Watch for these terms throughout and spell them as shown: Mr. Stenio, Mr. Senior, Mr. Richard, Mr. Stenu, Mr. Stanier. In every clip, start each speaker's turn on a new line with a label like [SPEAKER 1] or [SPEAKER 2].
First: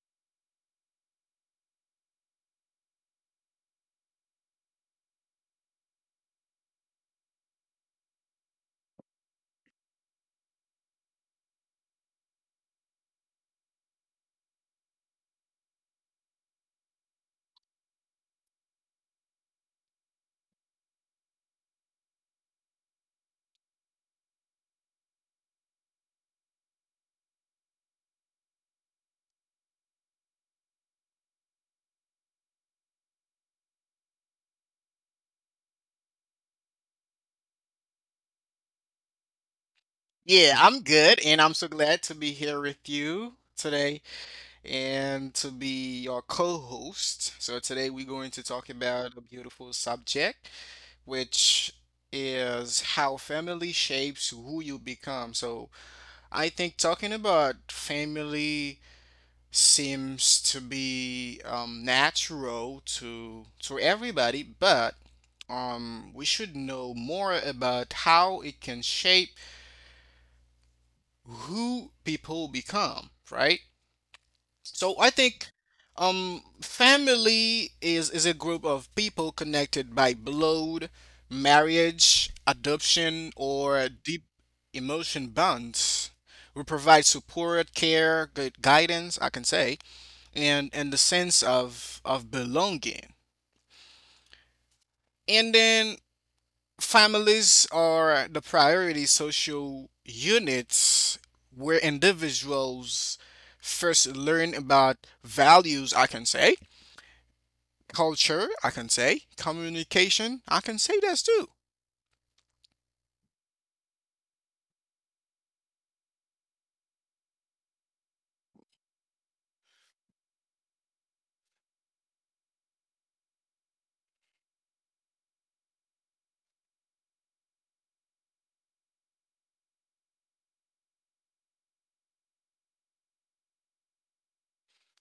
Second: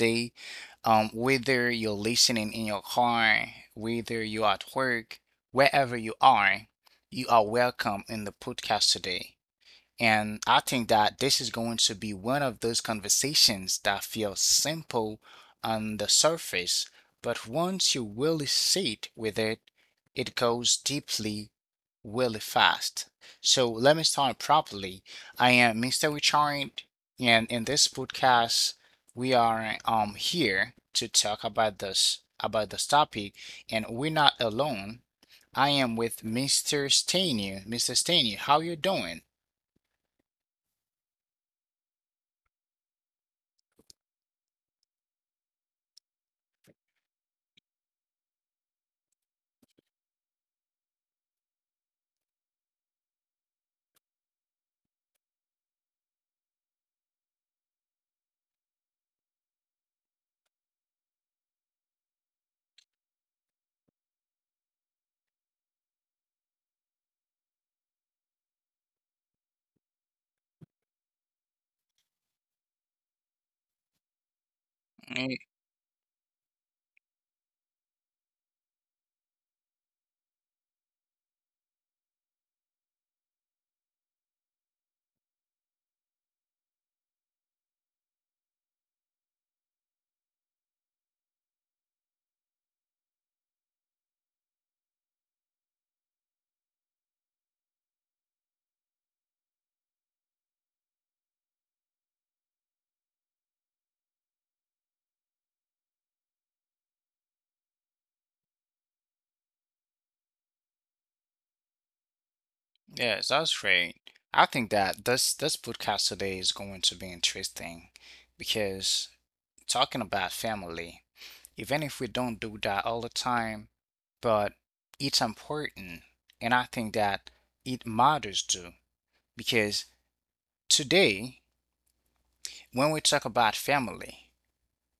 [SPEAKER 1] today. Whether you're listening in your car, whether you're at work, wherever you are welcome in the podcast today. And I think that this is going to be one of those conversations that feel simple on the surface, but once you really sit with it, it goes deeply really fast. So let me start properly. I am Mr. Richard, and in this podcast, we are here to talk about this topic, and we're not alone. I am with Mr. Stanier. Mr. Stanier, how you doing?
[SPEAKER 2] Yeah, I'm good, and I'm so glad to be here with you today and to be your co-host. So today we're going to talk about a beautiful subject, which is how family shapes who you become. So I think talking about family seems to be natural to everybody, but we should know more about how it can shape who people become, right? So I think family is a group of people connected by blood, marriage, adoption, or deep emotion bonds. We provide support, care, good guidance, I can say, and the sense of belonging. And then families are the priority social units where individuals first learn about values, I can say, culture, I can say, communication, I can say that too.
[SPEAKER 1] Yes, that's great. I think that this podcast today is going to be interesting because talking about family, even if we don't do that all the time, but it's important. And I think that it matters too because today when we talk about family,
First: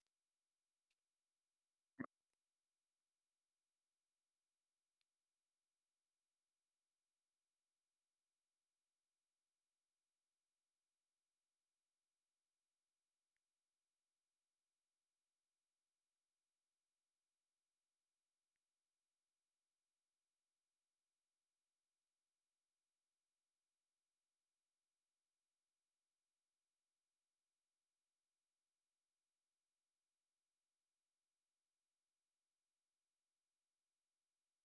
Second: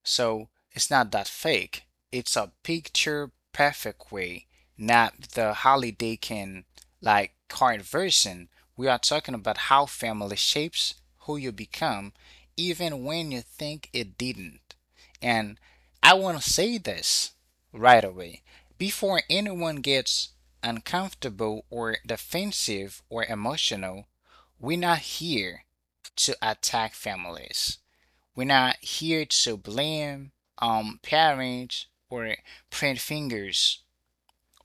[SPEAKER 1] so it's not that fake. It's a picture perfect way, not the holiday can like card version. We are talking about how family shapes who you become, even when you think it didn't. And I want to say this right away before anyone gets uncomfortable or defensive or emotional, we're not here to attack families. We're not here to blame parents or print fingers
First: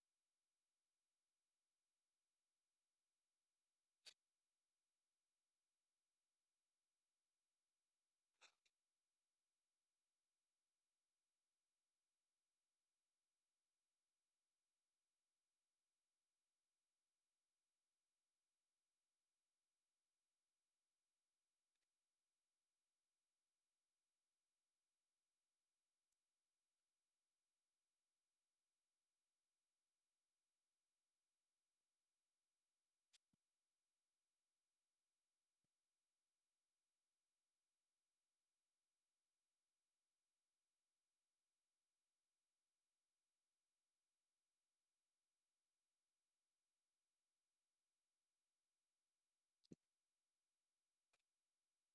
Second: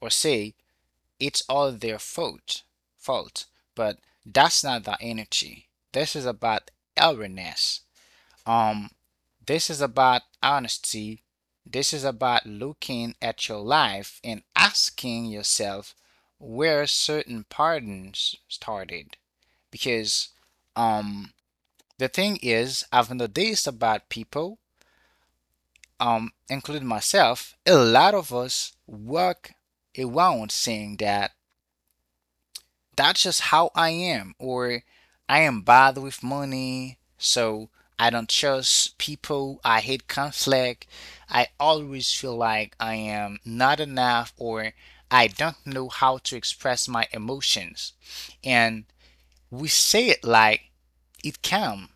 [SPEAKER 1] or say it's all their fault. Fault, but that's not the energy. This is about awareness. Um, this is about honesty. This is about looking at your life and asking yourself where certain patterns started. Because um, the thing is, I've noticed about people including myself, a lot of us walk around saying that that's just how I am, or I am bad with money, so I don't trust people, I hate conflict, I always feel like I am not enough, or I don't know how to express my emotions. And we say it like it came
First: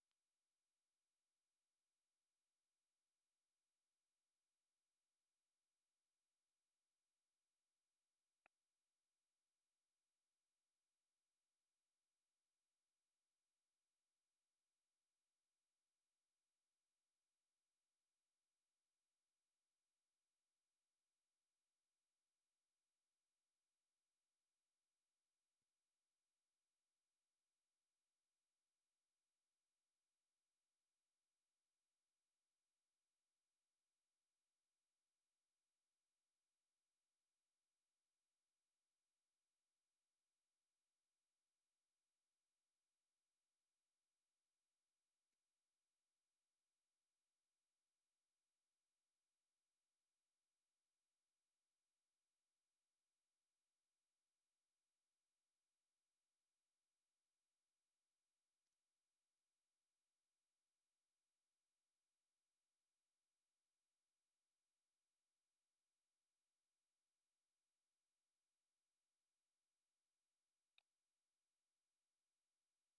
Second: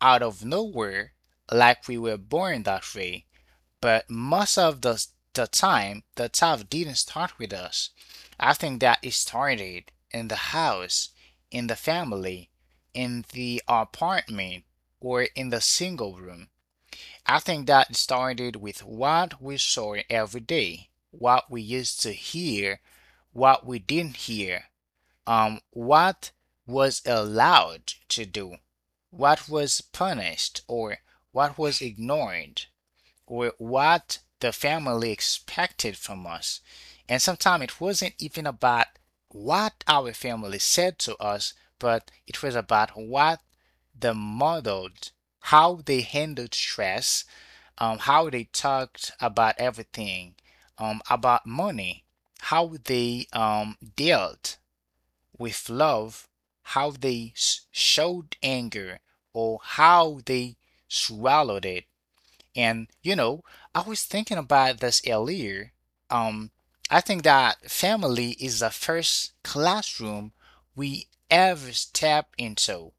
[SPEAKER 1] out of nowhere, like we were born that way but most of the time the talk didn't start with us. I think that it started in the house, in the family, in the apartment, or in the single room. I think that it started with what we saw every day, what we used to hear, what we didn't hear, what was allowed to do, what was punished, or what was ignored. Or what the family expected from us. And sometimes it wasn't even about what our family said to us, but it was about what the model, how they handled stress, how they talked about everything, about money, how they dealt with love, how they showed anger, or how they swallowed it. And you know, I was thinking about this earlier. Um, I think that family is the first classroom we ever step into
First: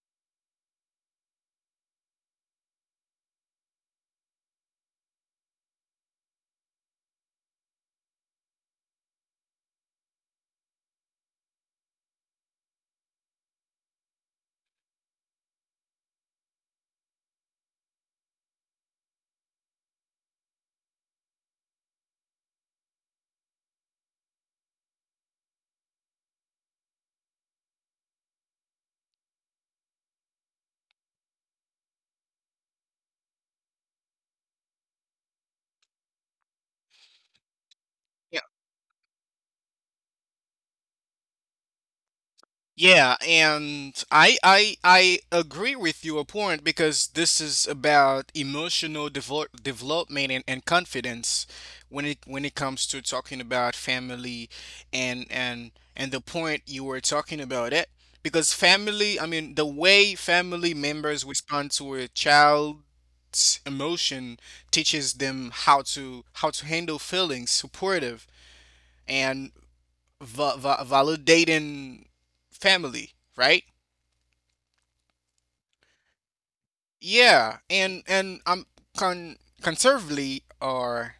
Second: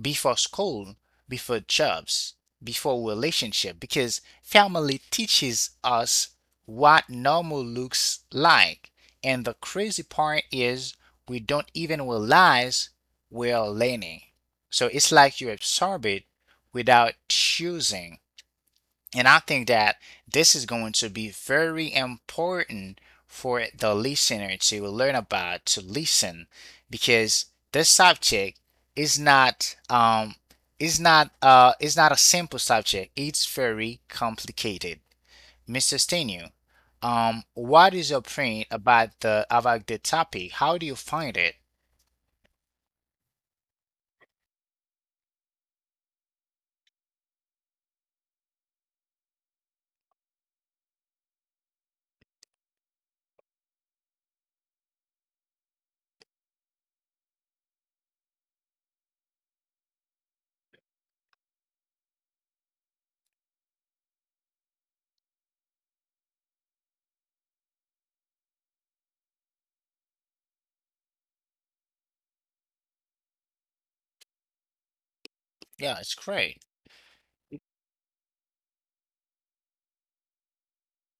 [SPEAKER 1] before school, before jobs, before relationship, because family teaches us what normal looks like. And the crazy part is we don't even realize we're learning. So it's like you absorb it without choosing. And I think that this is going to be very important for the listener to learn about, to listen, because this subject is not um is not a simple subject. It's very complicated. Mr. Stenu, what is your opinion about the topic? How do you find it?
[SPEAKER 2] Yeah, and I agree with your point because this is about emotional development and, confidence when it comes to talking about family and the point you were talking about it because family, I mean, the way family members respond to a child's emotion teaches them how to handle feelings supportive and validating family, right?
[SPEAKER 1] Yeah, it's great.
[SPEAKER 2] Yeah, and I'm conservatively or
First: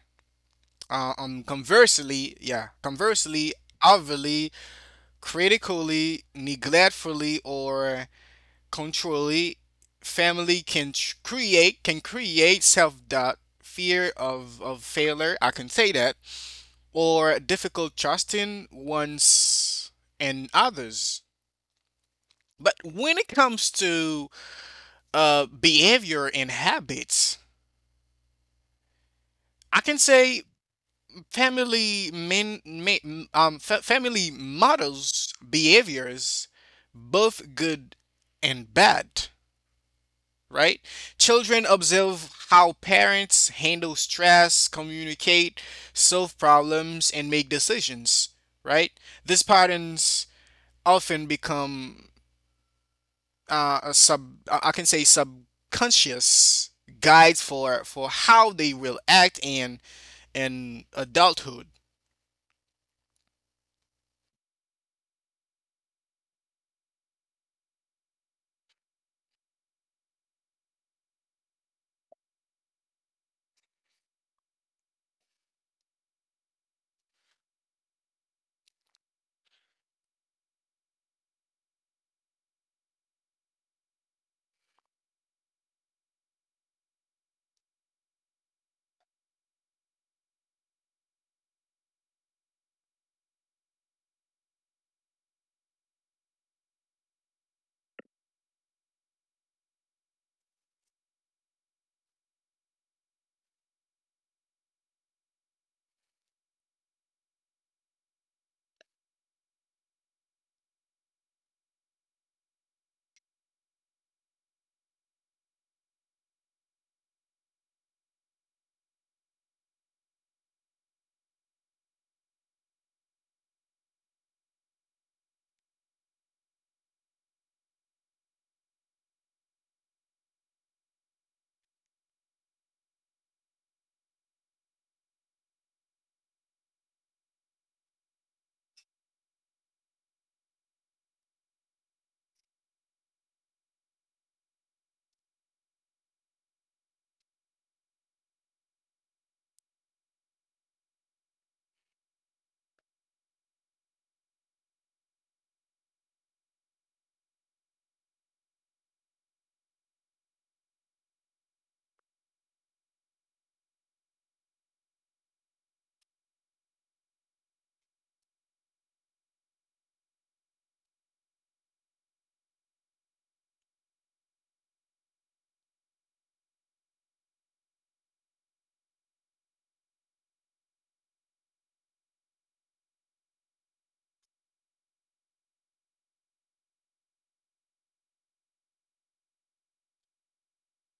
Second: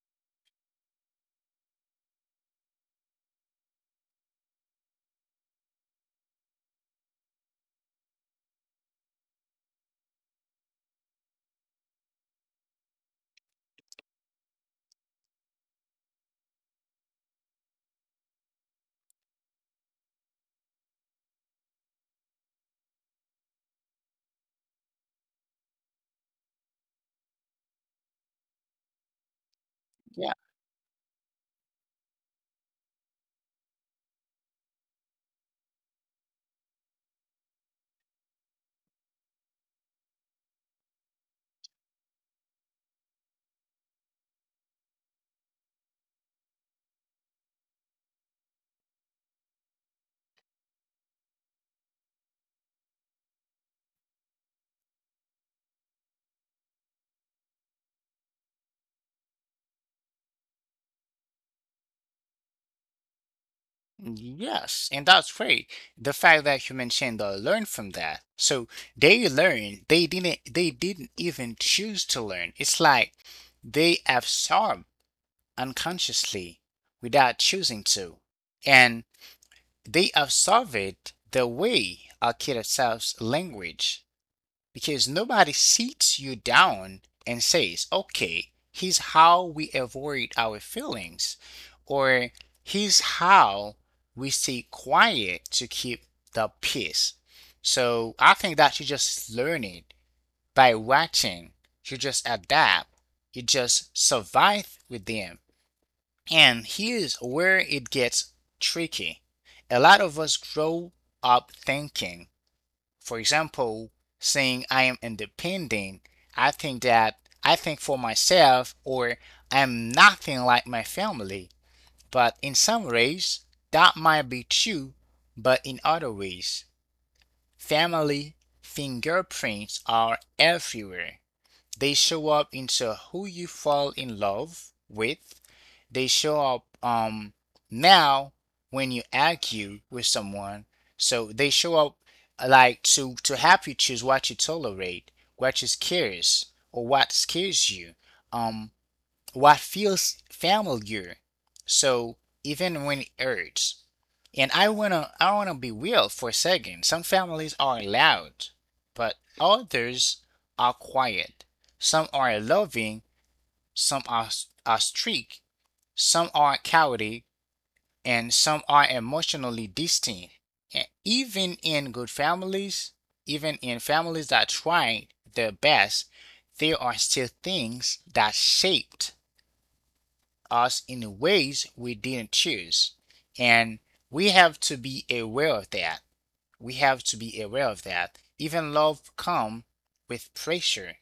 [SPEAKER 2] conversely, conversely, overly, critically, neglectfully, or controlly, family can create self doubt, fear of failure. I can say that, or difficult trusting one's and others. But when it comes to behavior and habits. I can
[SPEAKER 1] Yeah.
[SPEAKER 2] say family men, men fa- family models behaviors, both good and bad. Right? Children observe how parents handle stress, communicate, solve problems, and make decisions. Right? These patterns often become a sub. I can say subconscious guides for how they will act and adulthood.
[SPEAKER 1] Yes, and that's great. The fact that you mentioned they learned from that. So they learned, they didn't even choose to learn. It's like they absorb unconsciously without choosing to. And they have surveyed the way our kids solves language because nobody sits you down and says, okay, here's how we avoid our feelings, or here's how we stay quiet to keep the peace. So I think that you just learn it by watching, you just adapt, you just survive with them. And here's where it gets tricky. A lot of us grow up thinking, for example, saying I am independent. I think that I think for myself or I'm nothing like my family. But in some ways, that might be true, but in other ways, family fingerprints are everywhere. They show up into who you fall in love with. They show up now when you argue with someone. So they show up like to help you choose what you tolerate, what is curious, or what scares you. Um, what feels familiar. So even when it hurts. And I wanna be real for a second. Some families are loud, but others are quiet. Some are loving, some are strict, some are cowardly, and some are emotionally distant. And even in good families, even in families that try their best, there are still things that shaped us in ways we didn't choose. And we have to be aware of that. We have to be aware of that. Even love comes with pressure.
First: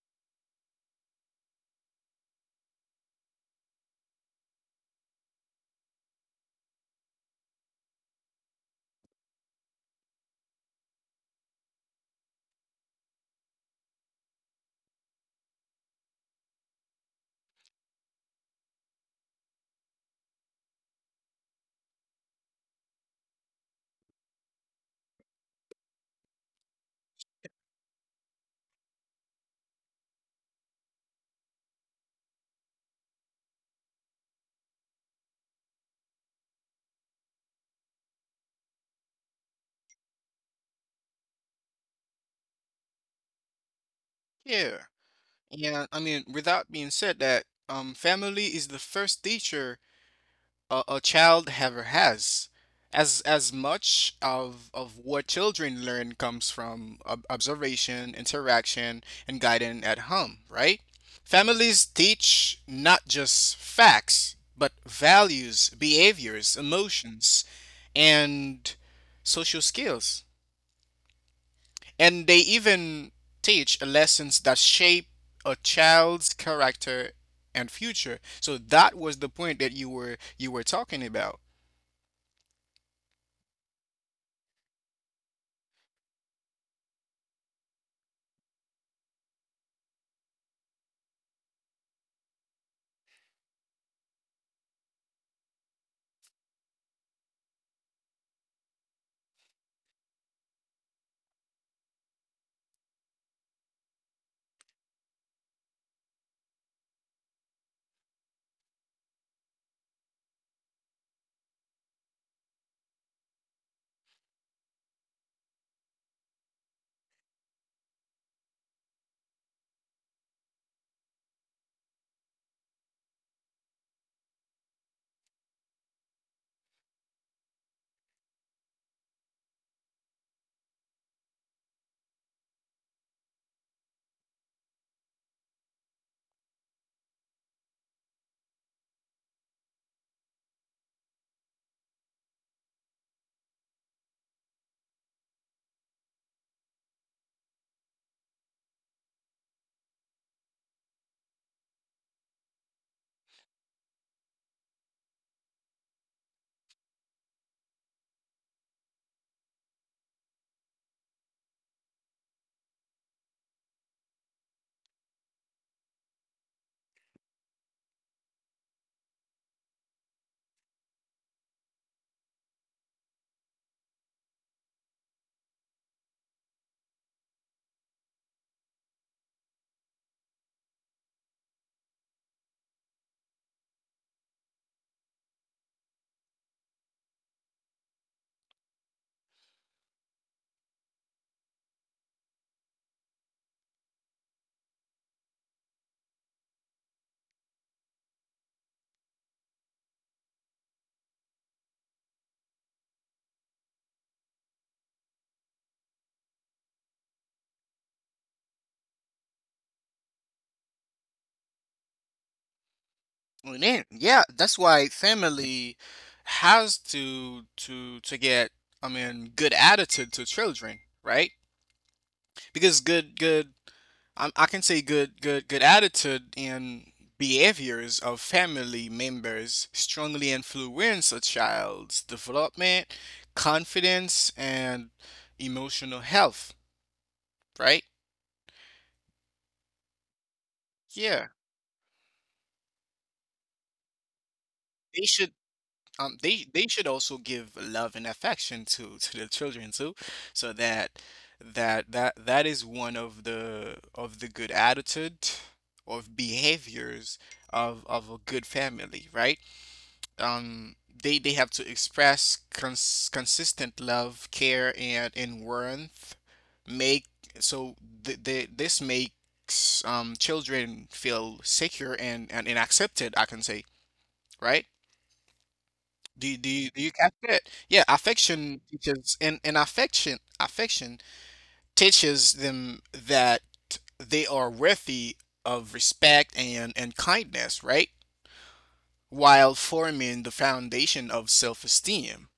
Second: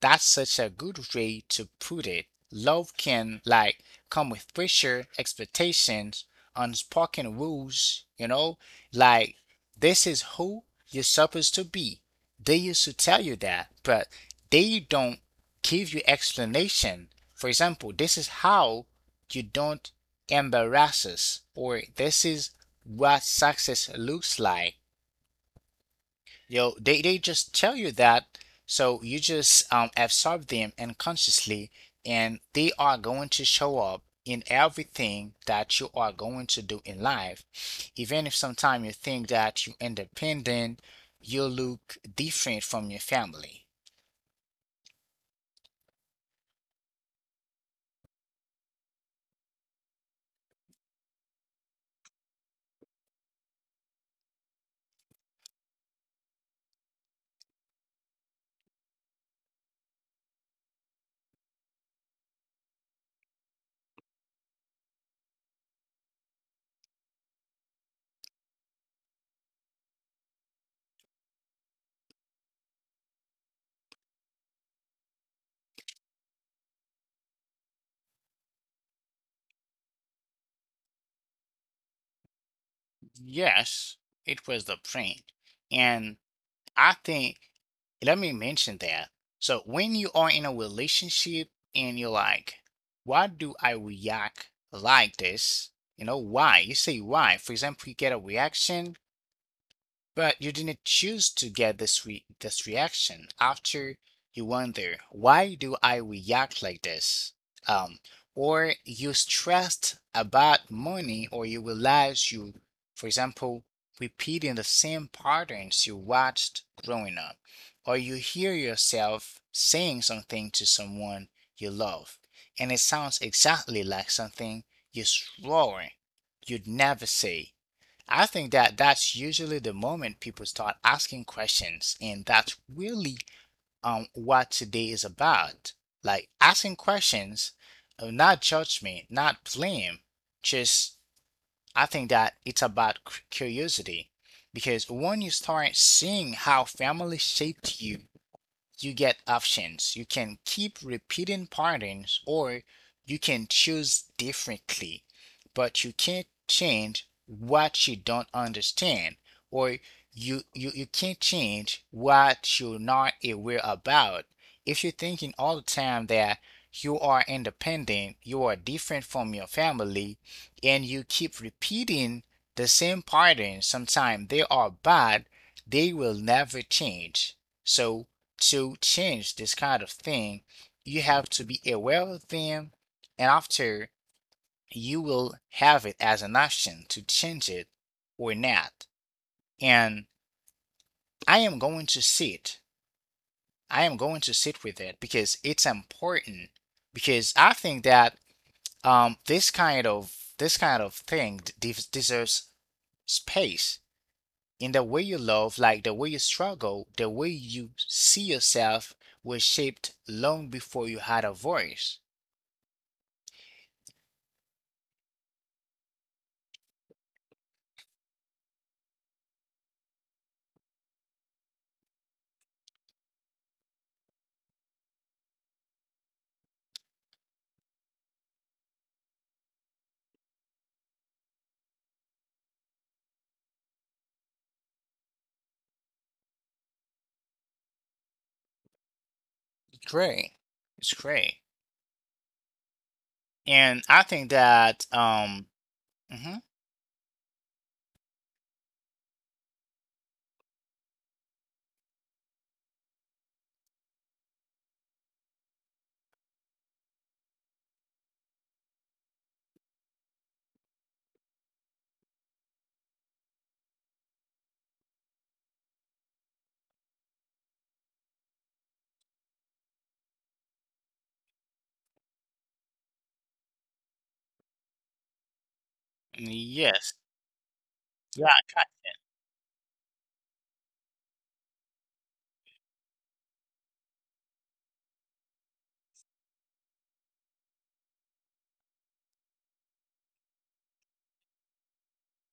[SPEAKER 1] That's such a good way to put it. Love can like come with pressure, expectations, unspoken rules, you know? Like this is who you're supposed to be. They used to tell you that, but they don't give you explanation. For example, this is how you don't embarrass us, or this is what success looks like. Yo, they just tell you that, so you just absorb them unconsciously, and they are going to show up in everything that you are going to do in life. Even if sometimes you think that you're independent, you look different from your family.
[SPEAKER 2] Yeah. And I mean, without being said that, family is the first teacher a child ever has. As much of what children learn comes from observation, interaction, and guidance at home, right? Families teach not just facts, but values, behaviors, emotions, and social skills. And they even teach lessons that shape a child's character and future. So that was the point that you were talking about.
[SPEAKER 1] Yes, it was the print. I think let me mention that. So when you are in a relationship and you're like, why do I react like this? You know, why? You say why. For example, you get a reaction but you didn't choose to get this reaction. After you wonder, why do I react like this? Um, or you stressed about money, or you realize you, for example, repeating the same patterns you watched growing up, or you hear yourself saying something to someone you love, and it sounds exactly like something you swore you'd never say. I think that that's usually the moment people start asking questions, and that's really what today is about. Like asking questions, not judgment, not blame. Just I think that it's about curiosity, because when you start seeing how family shaped you you get options. You can keep repeating patterns or you can choose differently, but you can't change what you don't understand or you can't change what you're not aware about. If you're thinking all the time that you are independent, you are different from your family, and you keep repeating the same patterns, sometimes they are bad, they will never change. So to change this kind of thing, you have to be aware of them, and after you will have it as an option to change it or not. And I am going to sit. I am going to sit with it because it's important. Because I think that this kind of thing deserves space in the way you love, like the way you struggle, the way you see yourself was shaped long before you had a voice.
[SPEAKER 2] Well, Yeah, that's why family has to to get, I mean, good attitude to children, right? Because good good I can say good attitude and behaviors of family members strongly influence a child's development, confidence, and emotional health, right?
[SPEAKER 1] It's great. It's
[SPEAKER 2] Yeah.
[SPEAKER 1] great. And I think that,
[SPEAKER 2] They should Um,
[SPEAKER 1] mhm,
[SPEAKER 2] they they should also give love and affection to the children too, so that that is one of the good attitude of behaviors of a good family, right? Um, they have to express consistent love, care, and warmth. Make so th th this makes children feel secure and accepted, I can say, right? Do you
[SPEAKER 1] yes,
[SPEAKER 2] catch it? Yeah,
[SPEAKER 1] yeah, I
[SPEAKER 2] affection
[SPEAKER 1] ca-
[SPEAKER 2] teaches and, affection teaches them that they are worthy of respect and kindness, right? While forming the foundation of self-esteem.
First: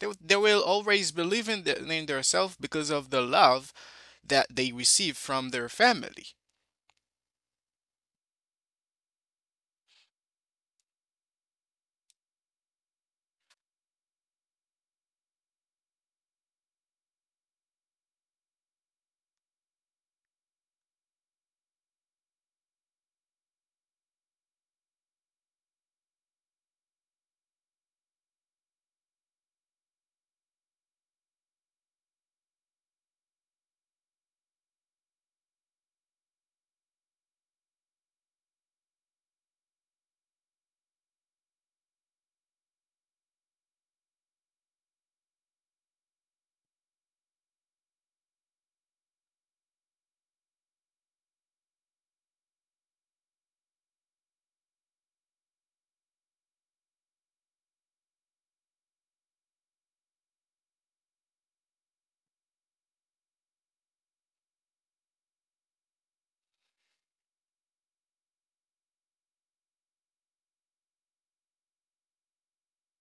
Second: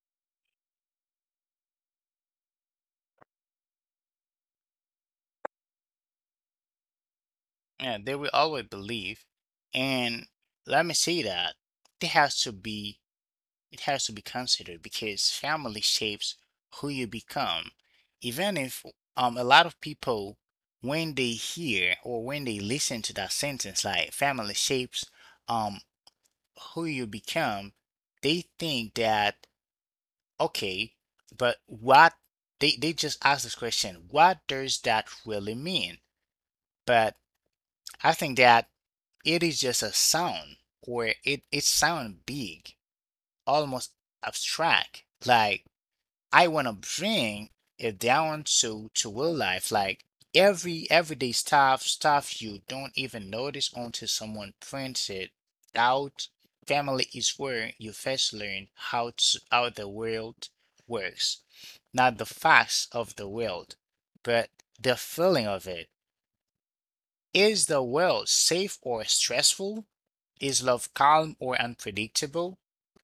[SPEAKER 2] They will always believe in, the, in their self because of the love that they receive from their family.
[SPEAKER 1] yeah, they will always believe. And let me say that it has to be, it has to be considered because family shapes who you become. Even if a lot of people, when they hear or when they listen to that sentence, like family shapes um, who you become, they think that okay, but what they just ask this question, what does that really mean? But I think that it is just a sound or it sound big, almost abstract. Like I wanna bring it down to real life, like everyday stuff, stuff you don't even notice until someone prints it out. Family is where you first learn how the world works, not the facts of the world, but the feeling of it. Is the world safe or stressful? Is love calm or unpredictable?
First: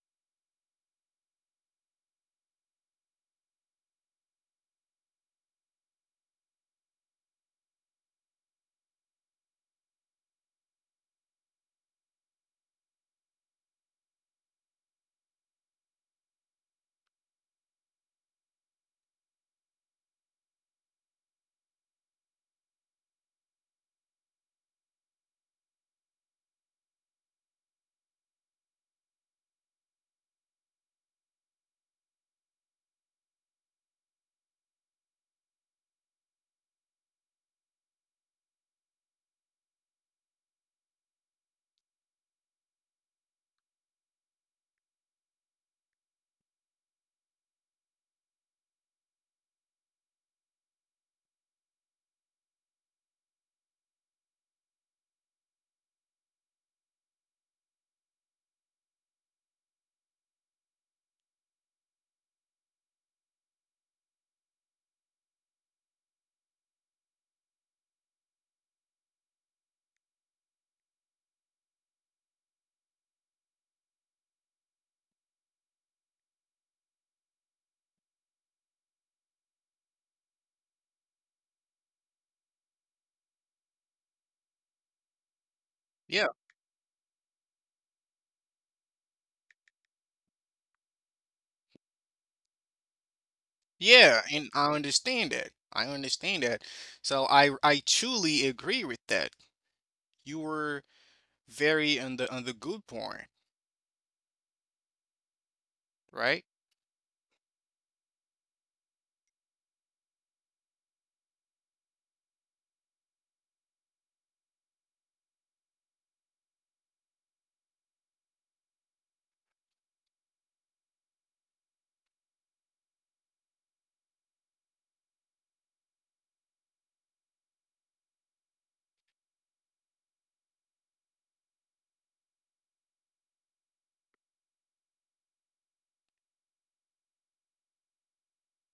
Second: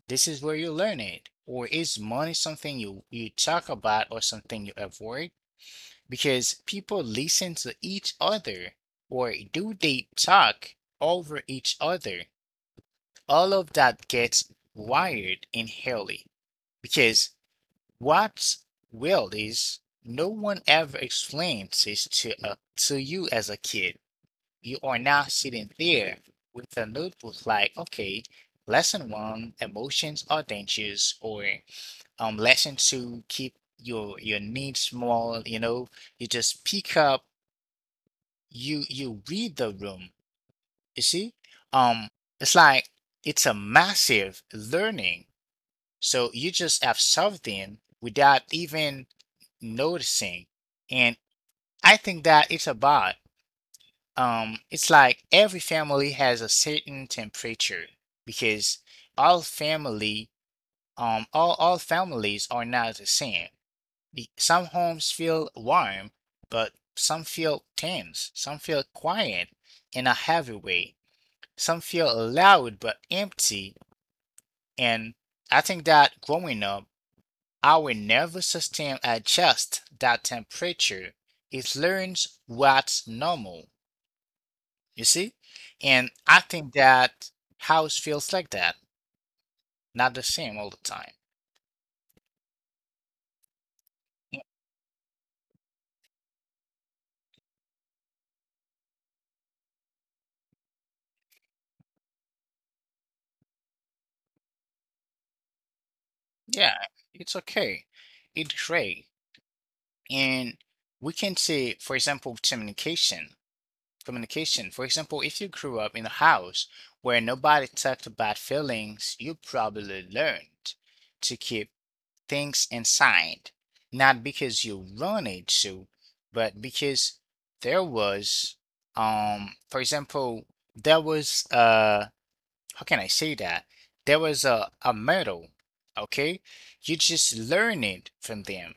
[SPEAKER 1] This is where you learn it. Or is money something you talk about or something you avoid? Because people listen to each other, or do they talk over each other? All of that gets wired in Haley. Because what's weird is no one ever explains this to you as a kid. You are not sitting there with a notebook like, okay, lesson one, emotions are dangerous, or lesson to keep your needs small, you know, you just pick up, you read the room, you see, um it's like it's a massive learning, so you just have something without even noticing. And I think that it's about, it's like every family has a certain temperature because all family all families are not the same. Some homes feel warm, but some feel tense. Some feel quiet in a heavy way. Some feel loud but empty. And I think that growing up, our nervous system adjusts that temperature. It learns what's normal. You see? And
[SPEAKER 2] Yeah.
[SPEAKER 1] I think that house feels like that, not the same all the time.
[SPEAKER 2] Yeah, and I understand that. So I truly agree with that. You were very on the good point, right?
[SPEAKER 1] Yeah, it's okay. It's great. And we can say, for example, communication. Communication. For example, if you grew up in a house where nobody talked about feelings, you probably learned to keep things inside, not because you wanted to, but because there was, for example, there was how can I say that? There was a medal. Okay, you just learn it from them,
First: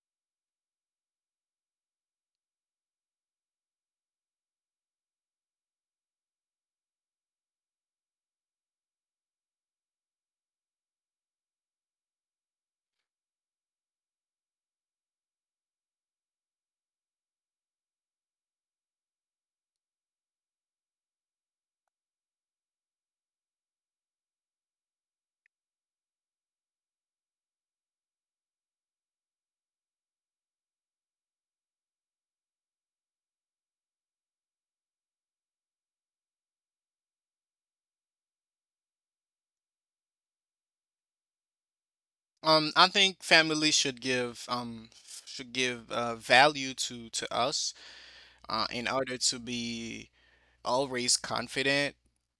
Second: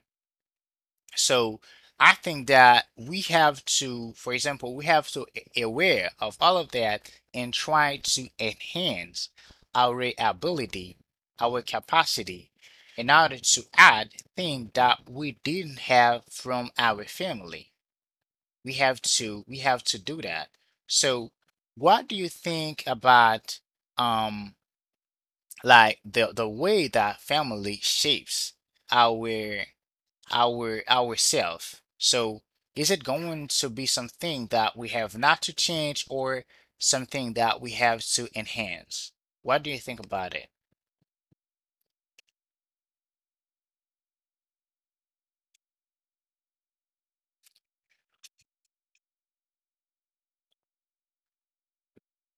[SPEAKER 1] so I think that we have to, for example, we have to aware of all of that and try to enhance our ability, our capacity, in order to add things that we didn't have from our family. We have to do that. So what do you think about um like the way that family shapes our ourself? So is it going to be something that we have not to change or something that we have to enhance? What do you think about it?
[SPEAKER 2] I think family should give value to us in order to be always confident.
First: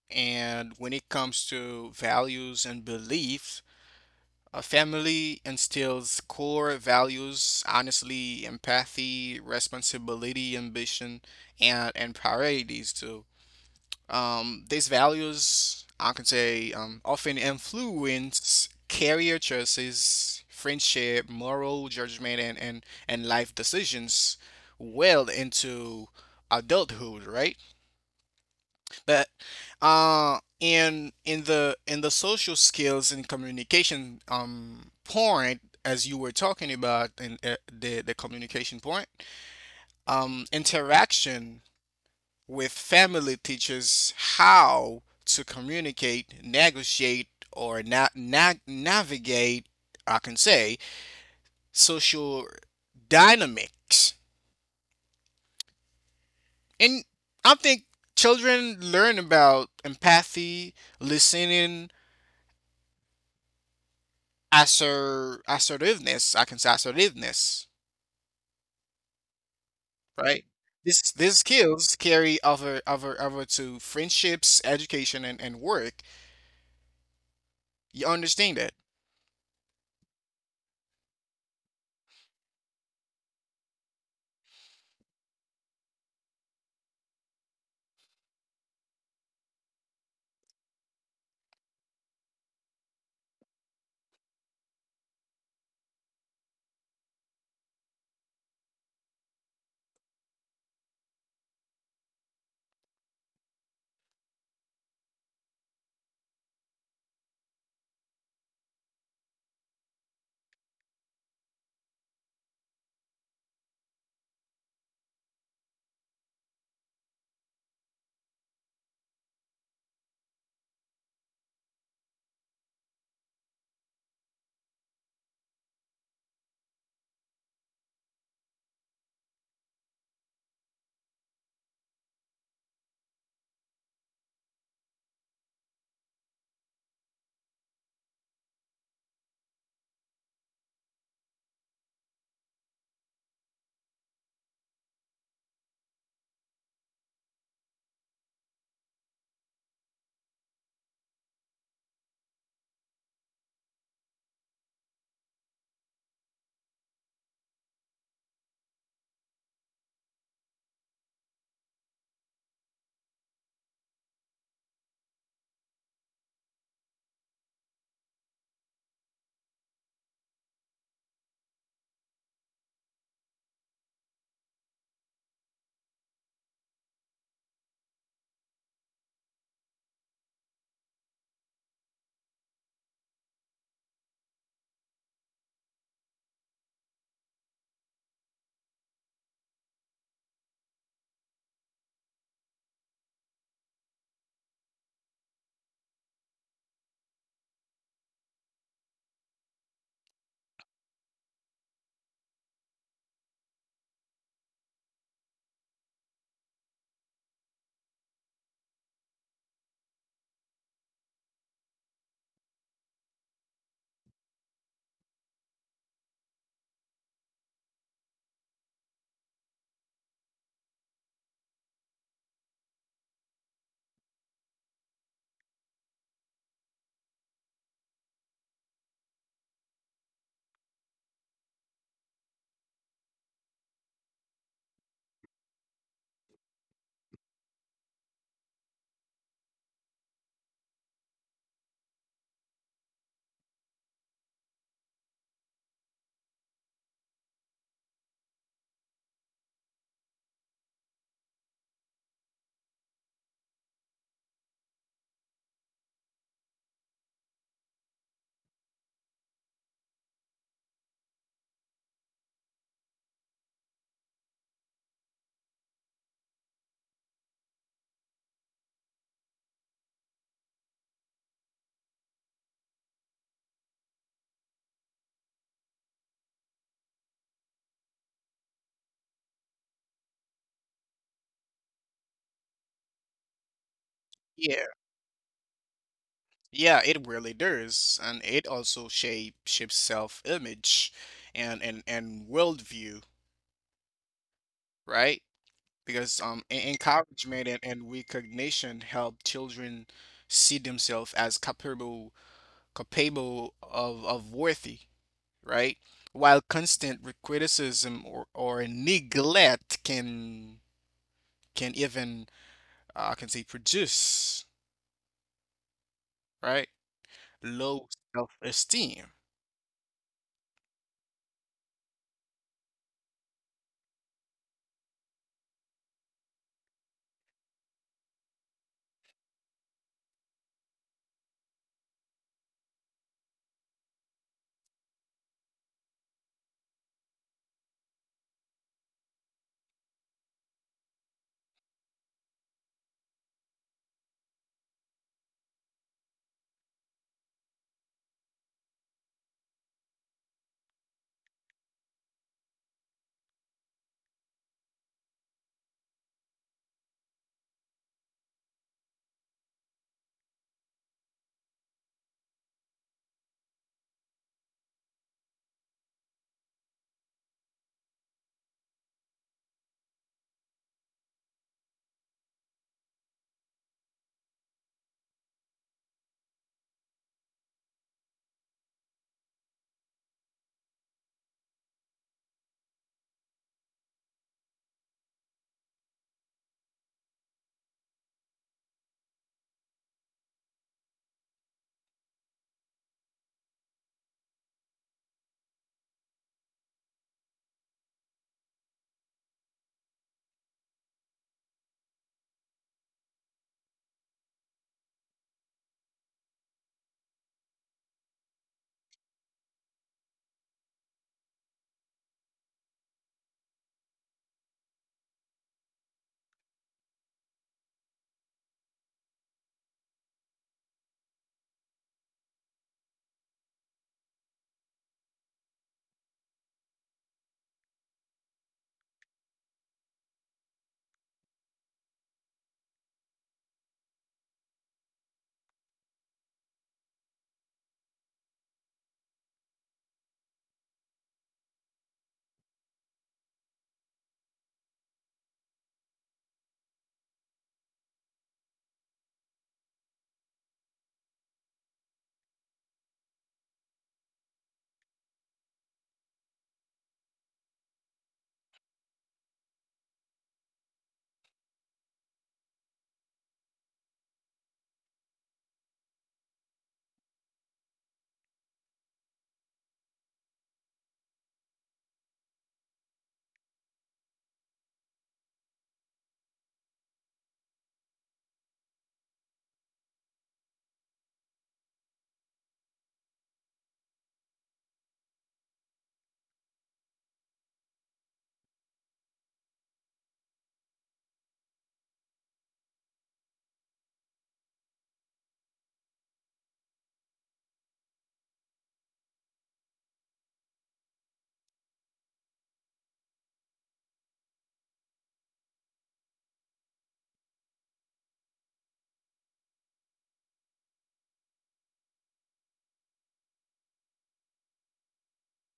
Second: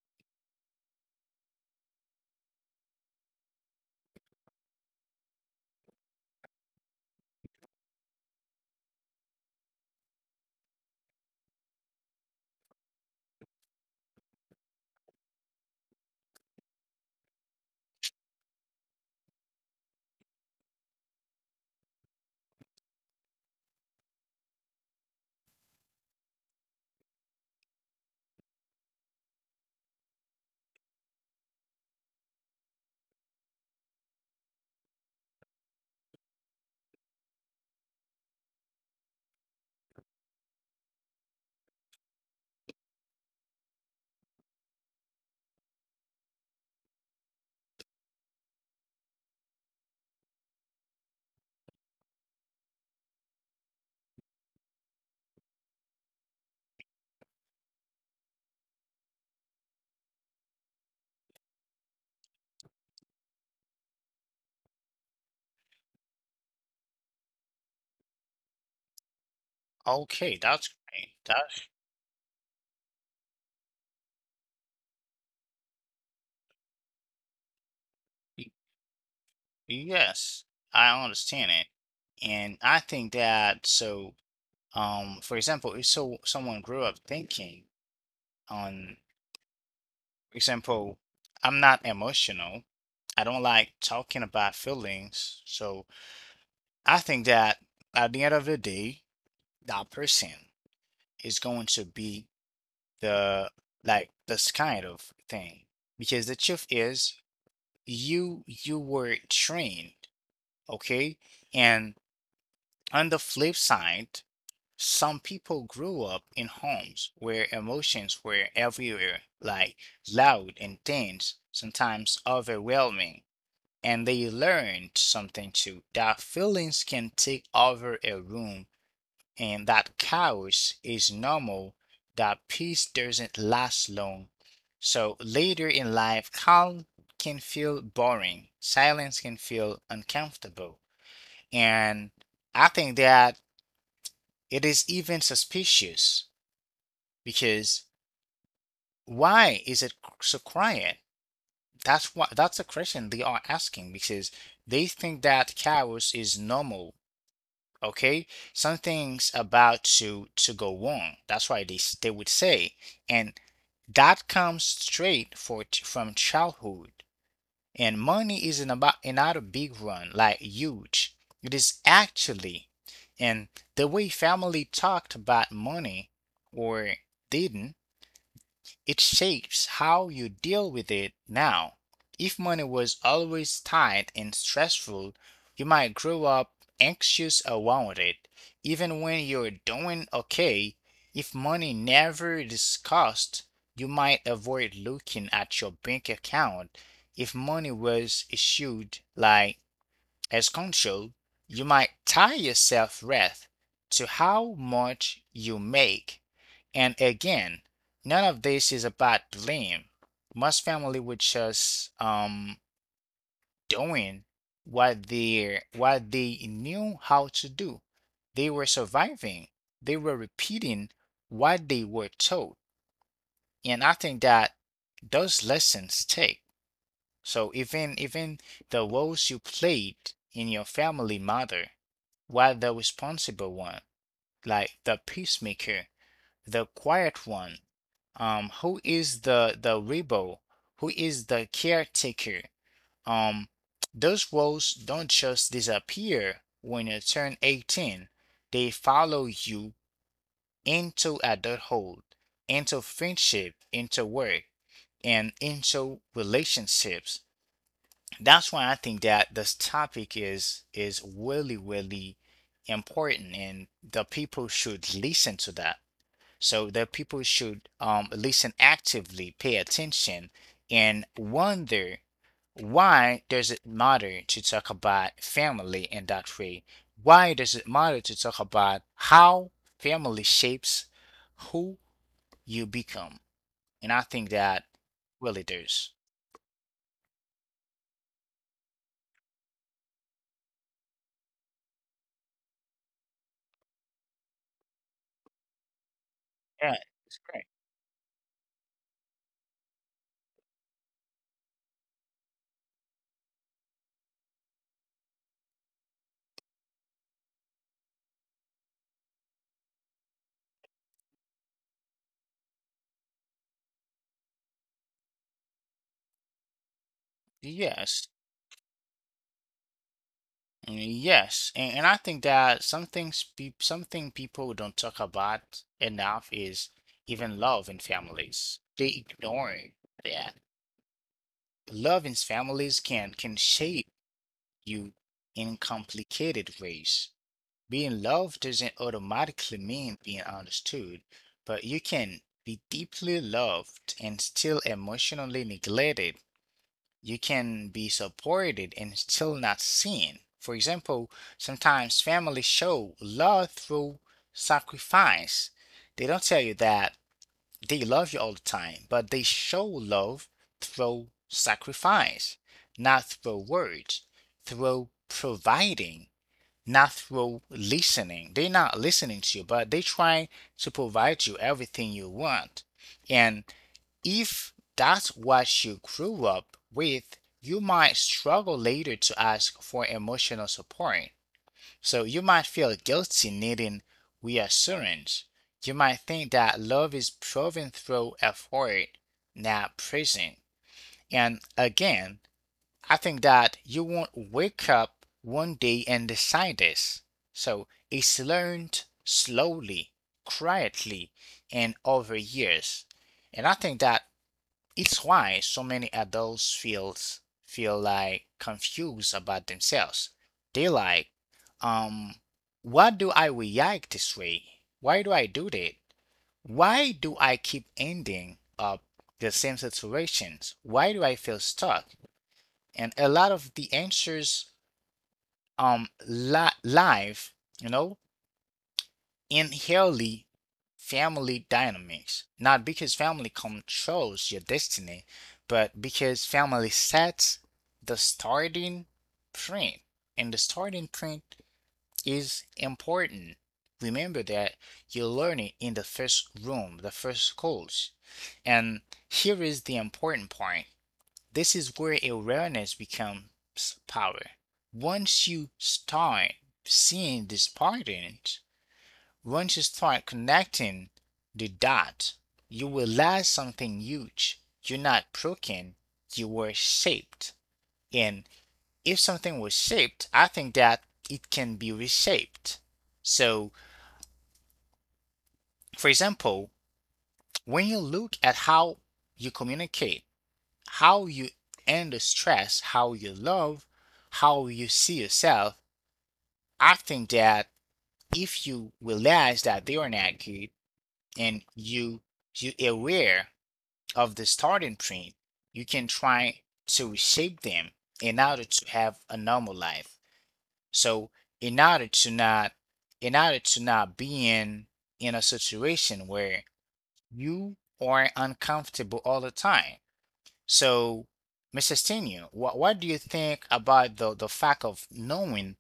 [SPEAKER 2] And when it comes to values and beliefs, a family instills core values: honestly, empathy, responsibility, ambition, and priorities too. These values, I can say, often influence career choices, friendship, moral judgment, and, life decisions well into adulthood, right? But in the social skills and communication point, as you were talking about, in the communication point, interaction with family teachers, how to communicate, negotiate, or navigate, I can say, social dynamics. And I think children learn about empathy, listening, assertiveness, I can say assertiveness,
[SPEAKER 1] Okay,
[SPEAKER 2] right?
[SPEAKER 1] that's great.
[SPEAKER 2] These
[SPEAKER 1] That's
[SPEAKER 2] skills carry over to friendships, education, and, work. You understand that?
[SPEAKER 1] yes, I understand it. And I think that so for example, if so someone grew up thinking on, for example, I'm not emotional. I don't like talking about feelings. So I think that at the end of the day, that person is going to be the like this kind of thing, because the truth is you were trained, okay. And on the flip side, some people grew up in homes where emotions were everywhere, like loud, intense, sometimes overwhelming, and they learned something too: that feelings can take over a room and that chaos is normal, that peace doesn't last long. So later in life, calm can feel boring, silence can feel uncomfortable. And I think that it is even suspicious, because why is it so quiet? That's what, that's a question they are asking, because they think that chaos is normal, okay, something's about to go wrong, that's why they they would say. And that comes straight from childhood. And money isn't about another big run like huge, it is actually. And the way family talked about money, or didn't, it shapes how you deal with it now. If money was always tight and stressful, you might grow up anxious around it, even when you're doing okay. If money never discussed, you might avoid looking at your bank account. If money was issued like as Cone showed, you might tie yourself wreath to how much you make. And again, none of this is about blame. Most family were just doing what they knew how to do. They were surviving. They were repeating what they were taught. And I think that those lessons take. So even the roles you played in your family matter. While the responsible one, like the peacemaker, the quiet one, who is the rebel, who is the caretaker, um, those roles don't just disappear when you turn 18. They follow you into adulthood, into friendship, into work, and into relationships. That's why I think that this topic is really really important and the people should listen to that. So the people should listen actively, pay attention, and wonder, why does it matter to talk about family in that way? Why does it matter to talk about how family shapes who you become? And I think that
[SPEAKER 2] Yeah.
[SPEAKER 1] really does.
[SPEAKER 2] Yeah, it really does, and it also shapes self-image and and worldview, right? Because
[SPEAKER 1] Yeah, it's great.
[SPEAKER 2] encouragement and recognition help children see themselves as capable of worthy, right? While constant criticism or neglect can even I can say produce, right? Low
[SPEAKER 1] Yes.
[SPEAKER 2] self-esteem.
[SPEAKER 1] I mean, yes, and I think that something something people don't talk about enough is even love in families. They ignore that love in families can shape you in complicated ways. Being loved doesn't automatically mean being understood, but you can be deeply loved and still emotionally neglected, you can be supported and still not seen. For example, sometimes families show love through sacrifice. They don't tell you that they love you all the time, but they show love through sacrifice, not through words, through providing, not through listening. They're not listening to you, but they try to provide you everything you want. And if that's what you grew up with, you might struggle later to ask for emotional support. So you might feel guilty needing reassurance. You might think that love is proven through effort, not present. And again, I think that you won't wake up one day and decide this. So it's learned slowly, quietly, and over years. And I think that it's why so many adults feel like confused about themselves. They like, um, what do I react this way? Why do I do that? Why do I keep ending up the same situations? Why do I feel stuck? And a lot of the answers live, you know, inherently family dynamics, not because family controls your destiny, but because family sets the starting print. And the starting print is important. Remember that you're learning in the first room, the first course. And here is the important point, this is where awareness becomes power. Once you start seeing these patterns, once you start connecting the dots, you will realize something huge. You're not broken, you were shaped. And if something was shaped, I think that it can be reshaped. So, for example, when you look at how you communicate, how you handle stress, how you love, how you see yourself, I think that if you realize that they are not good and you aware of the starting print, you can try to reshape them in order to have a normal life. So in order to not in order to not be in a situation where you are uncomfortable all the time. So Mr. Senior, what do you think about the fact of knowing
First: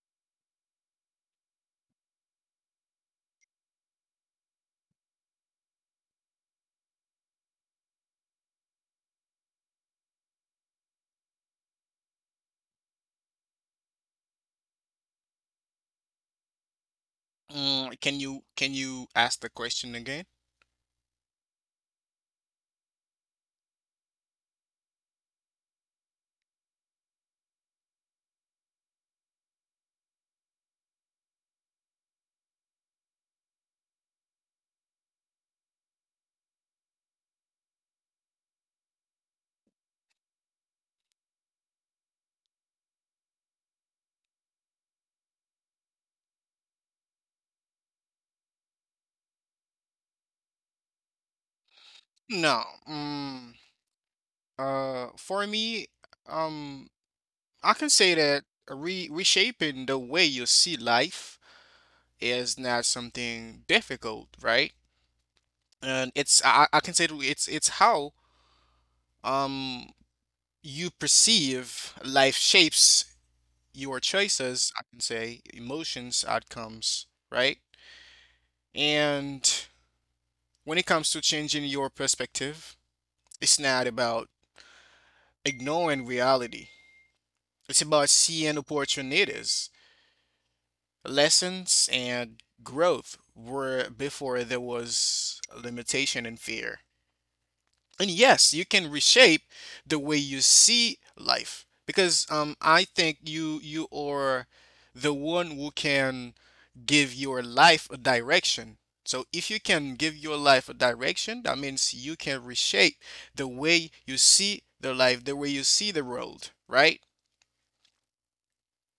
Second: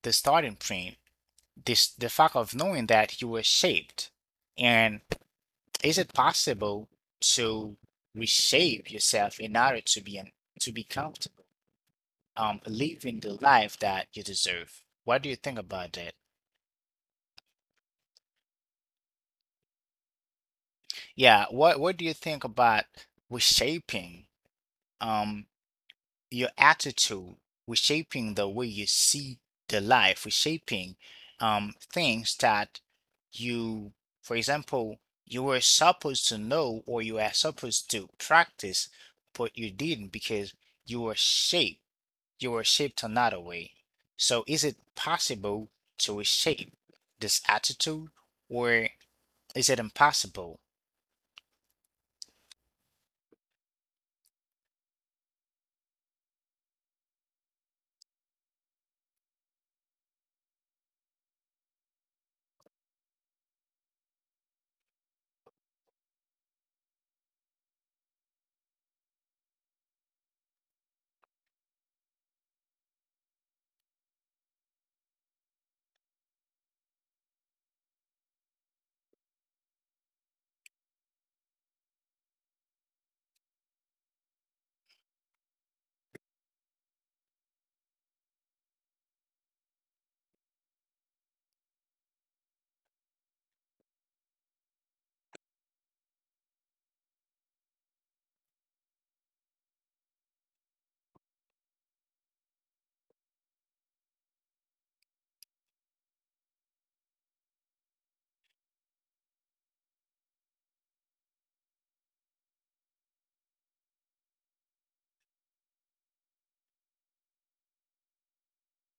[SPEAKER 1] the starting print, this the fact of knowing that you were shaped, and is it possible to reshape yourself in order to be an, to be comfortable, living the life that you deserve? What do you think about that?
[SPEAKER 2] Mm, can you ask the question again?
[SPEAKER 1] Yeah, what do you think about reshaping um your attitude, reshaping the way you see the life, reshaping things that you, for example, you were supposed to know or you are supposed to practice, but you didn't because you were shaped you were shaped another way. So is it possible to reshape this attitude, or is it impossible?
[SPEAKER 2] No, mm, for me, um, I can say that re reshaping the way you see life is not something difficult, right? And it's I can say that it's how um you perceive life shapes your choices, I can say, emotions, outcomes, right? And when it comes to changing your perspective, it's not about ignoring reality. It's about seeing opportunities, lessons and growth were before there was limitation and fear. And yes, you can reshape the way you see life because I think you are the one who can give your life a direction. So if you can give your life a direction, that means you can reshape the way you see the life, the way you see the world, right?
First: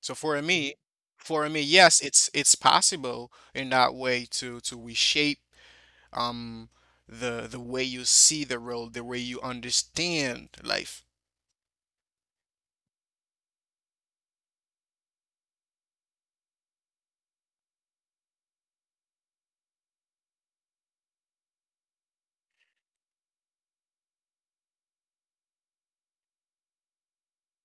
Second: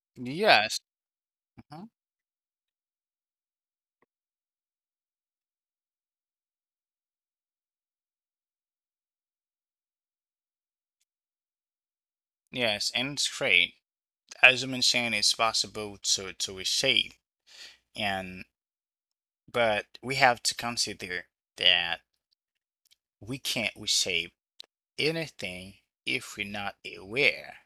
[SPEAKER 2] So for me,
[SPEAKER 1] Yes.
[SPEAKER 2] for me,
[SPEAKER 1] Mhm.
[SPEAKER 2] yes, it's possible in that way to reshape um the way you see the world, the way you understand life.
[SPEAKER 1] Yes, and it's great. As you mentioned, it's possible to reshape, and but we have to consider that we can't reshape anything if we're not aware.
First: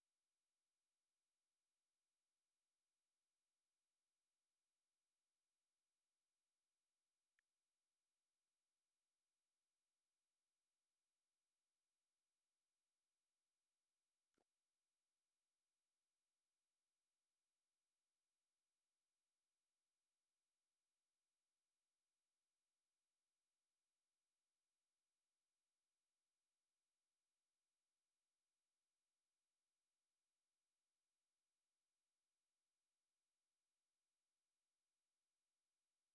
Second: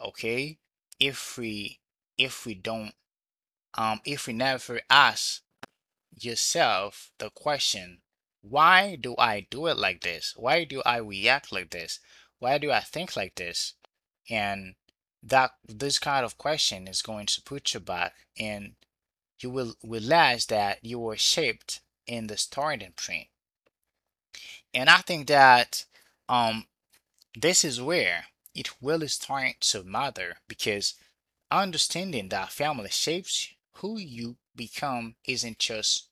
[SPEAKER 1] Okay? If we don't if we never ask yourself the question, why do I do it like this? Why do I react like this? Why do I think like this? And that this kind of question is going to put you back, and you will realize that you were shaped in the starting point. And I think that um, this is where it really starts to matter because understanding that family shapes who you become isn't just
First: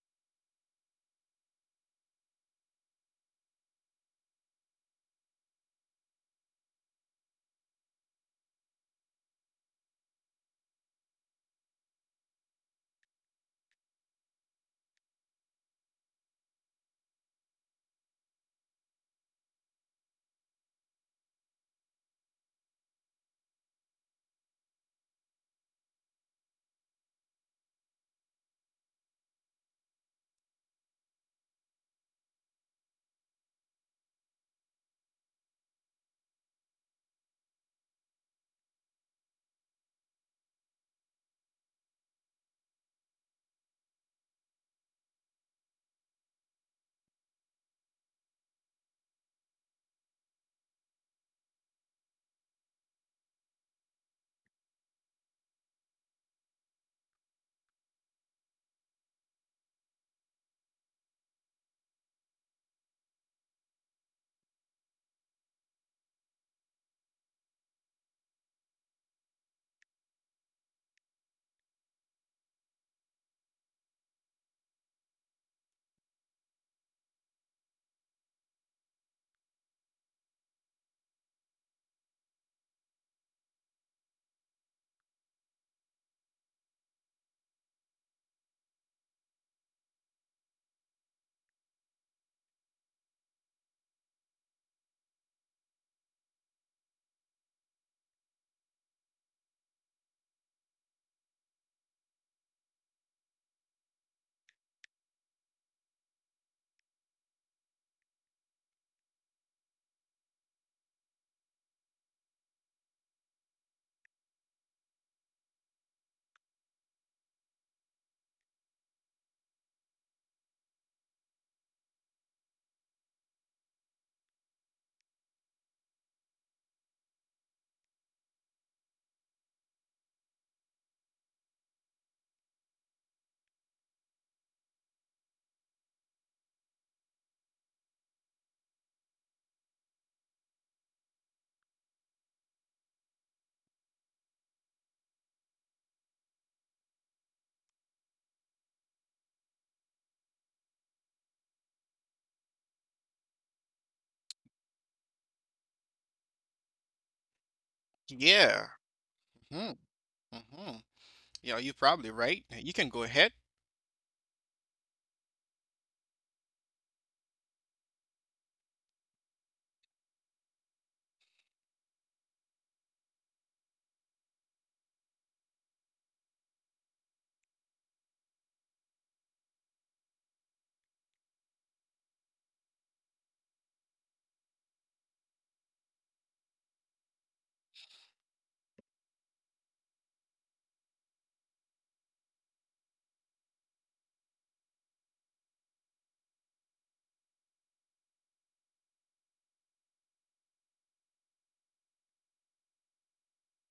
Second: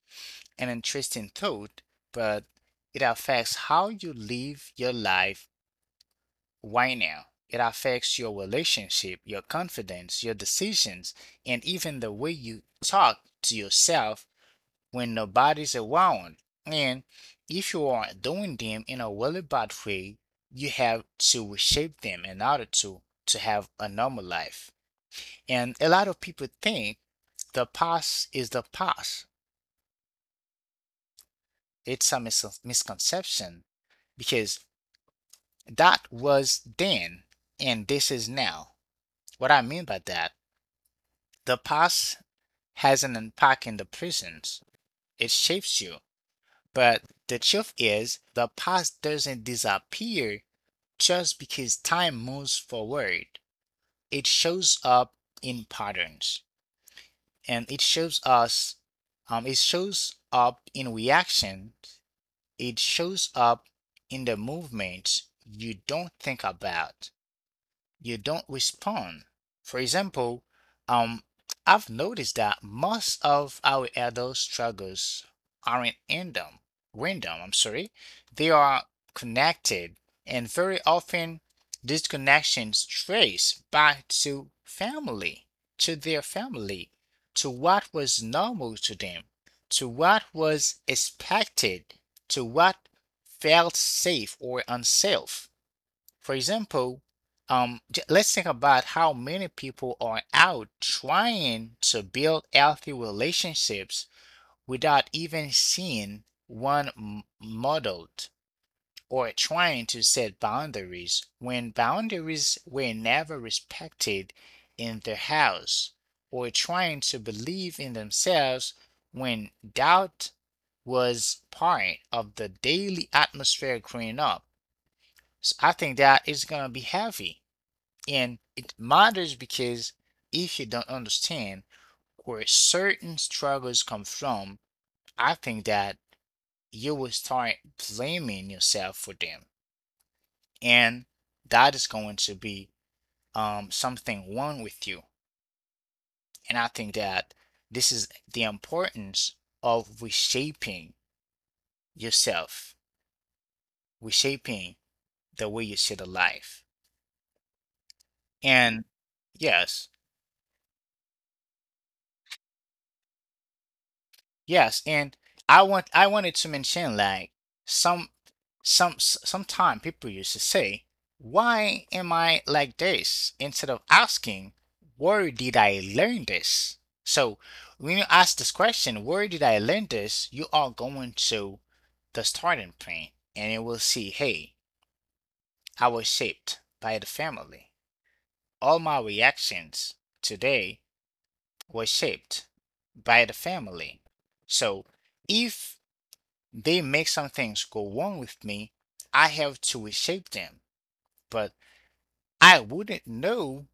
[SPEAKER 1] an interesting thought, but it affects how you live your life right now. It affects your relationship, your confidence, your decisions, and even the way you talk to yourself when nobody's around. And if you are doing them in a really bad way, you have to reshape them in order to have a normal life. And a lot of people think the past is the past. It's a misconception because that was then and this is now. What I mean by that, the past has an impact in the present. It shapes you. But the truth is, the past doesn't disappear just because time moves forward. It shows up in patterns, and it shows us, it shows up in reaction, it shows up in the movements you don't think about. You don't respond. For example, um, I've noticed that most of our adult struggles aren't random. Random, I'm sorry. They are connected, and very often these connections trace back to family, to their family, to what was normal to them, to what was expected, to what felt safe or unsafe. For example, let's think about how many people are out trying to build healthy relationships without even seeing one modeled, or trying to set boundaries when boundaries were never respected in their house, or trying to believe in themselves when doubt was part of the daily atmosphere growing up. So I think that is going to be heavy. And it matters because if you don't understand where certain struggles come from, I think that you will start blaming yourself for them. And that is going to be something wrong with you. And I think that this is the importance of reshaping yourself, reshaping the way you see the life.
[SPEAKER 2] Yeah.
[SPEAKER 1] And
[SPEAKER 2] hmm
[SPEAKER 1] yes,
[SPEAKER 2] hmm Yeah, you're probably right. You can go ahead.
[SPEAKER 1] Yes, and I wanted to mention like some sometime people used to say, "Why am I like this?" instead of asking, "Where did I learn this?" So when you ask this question, "Where did I learn this?" you are going to the starting point, and you will see, "Hey, I was shaped by the family. All my reactions today were shaped by the family." So if they make some things go wrong with me. I have to reshape them, but I wouldn't know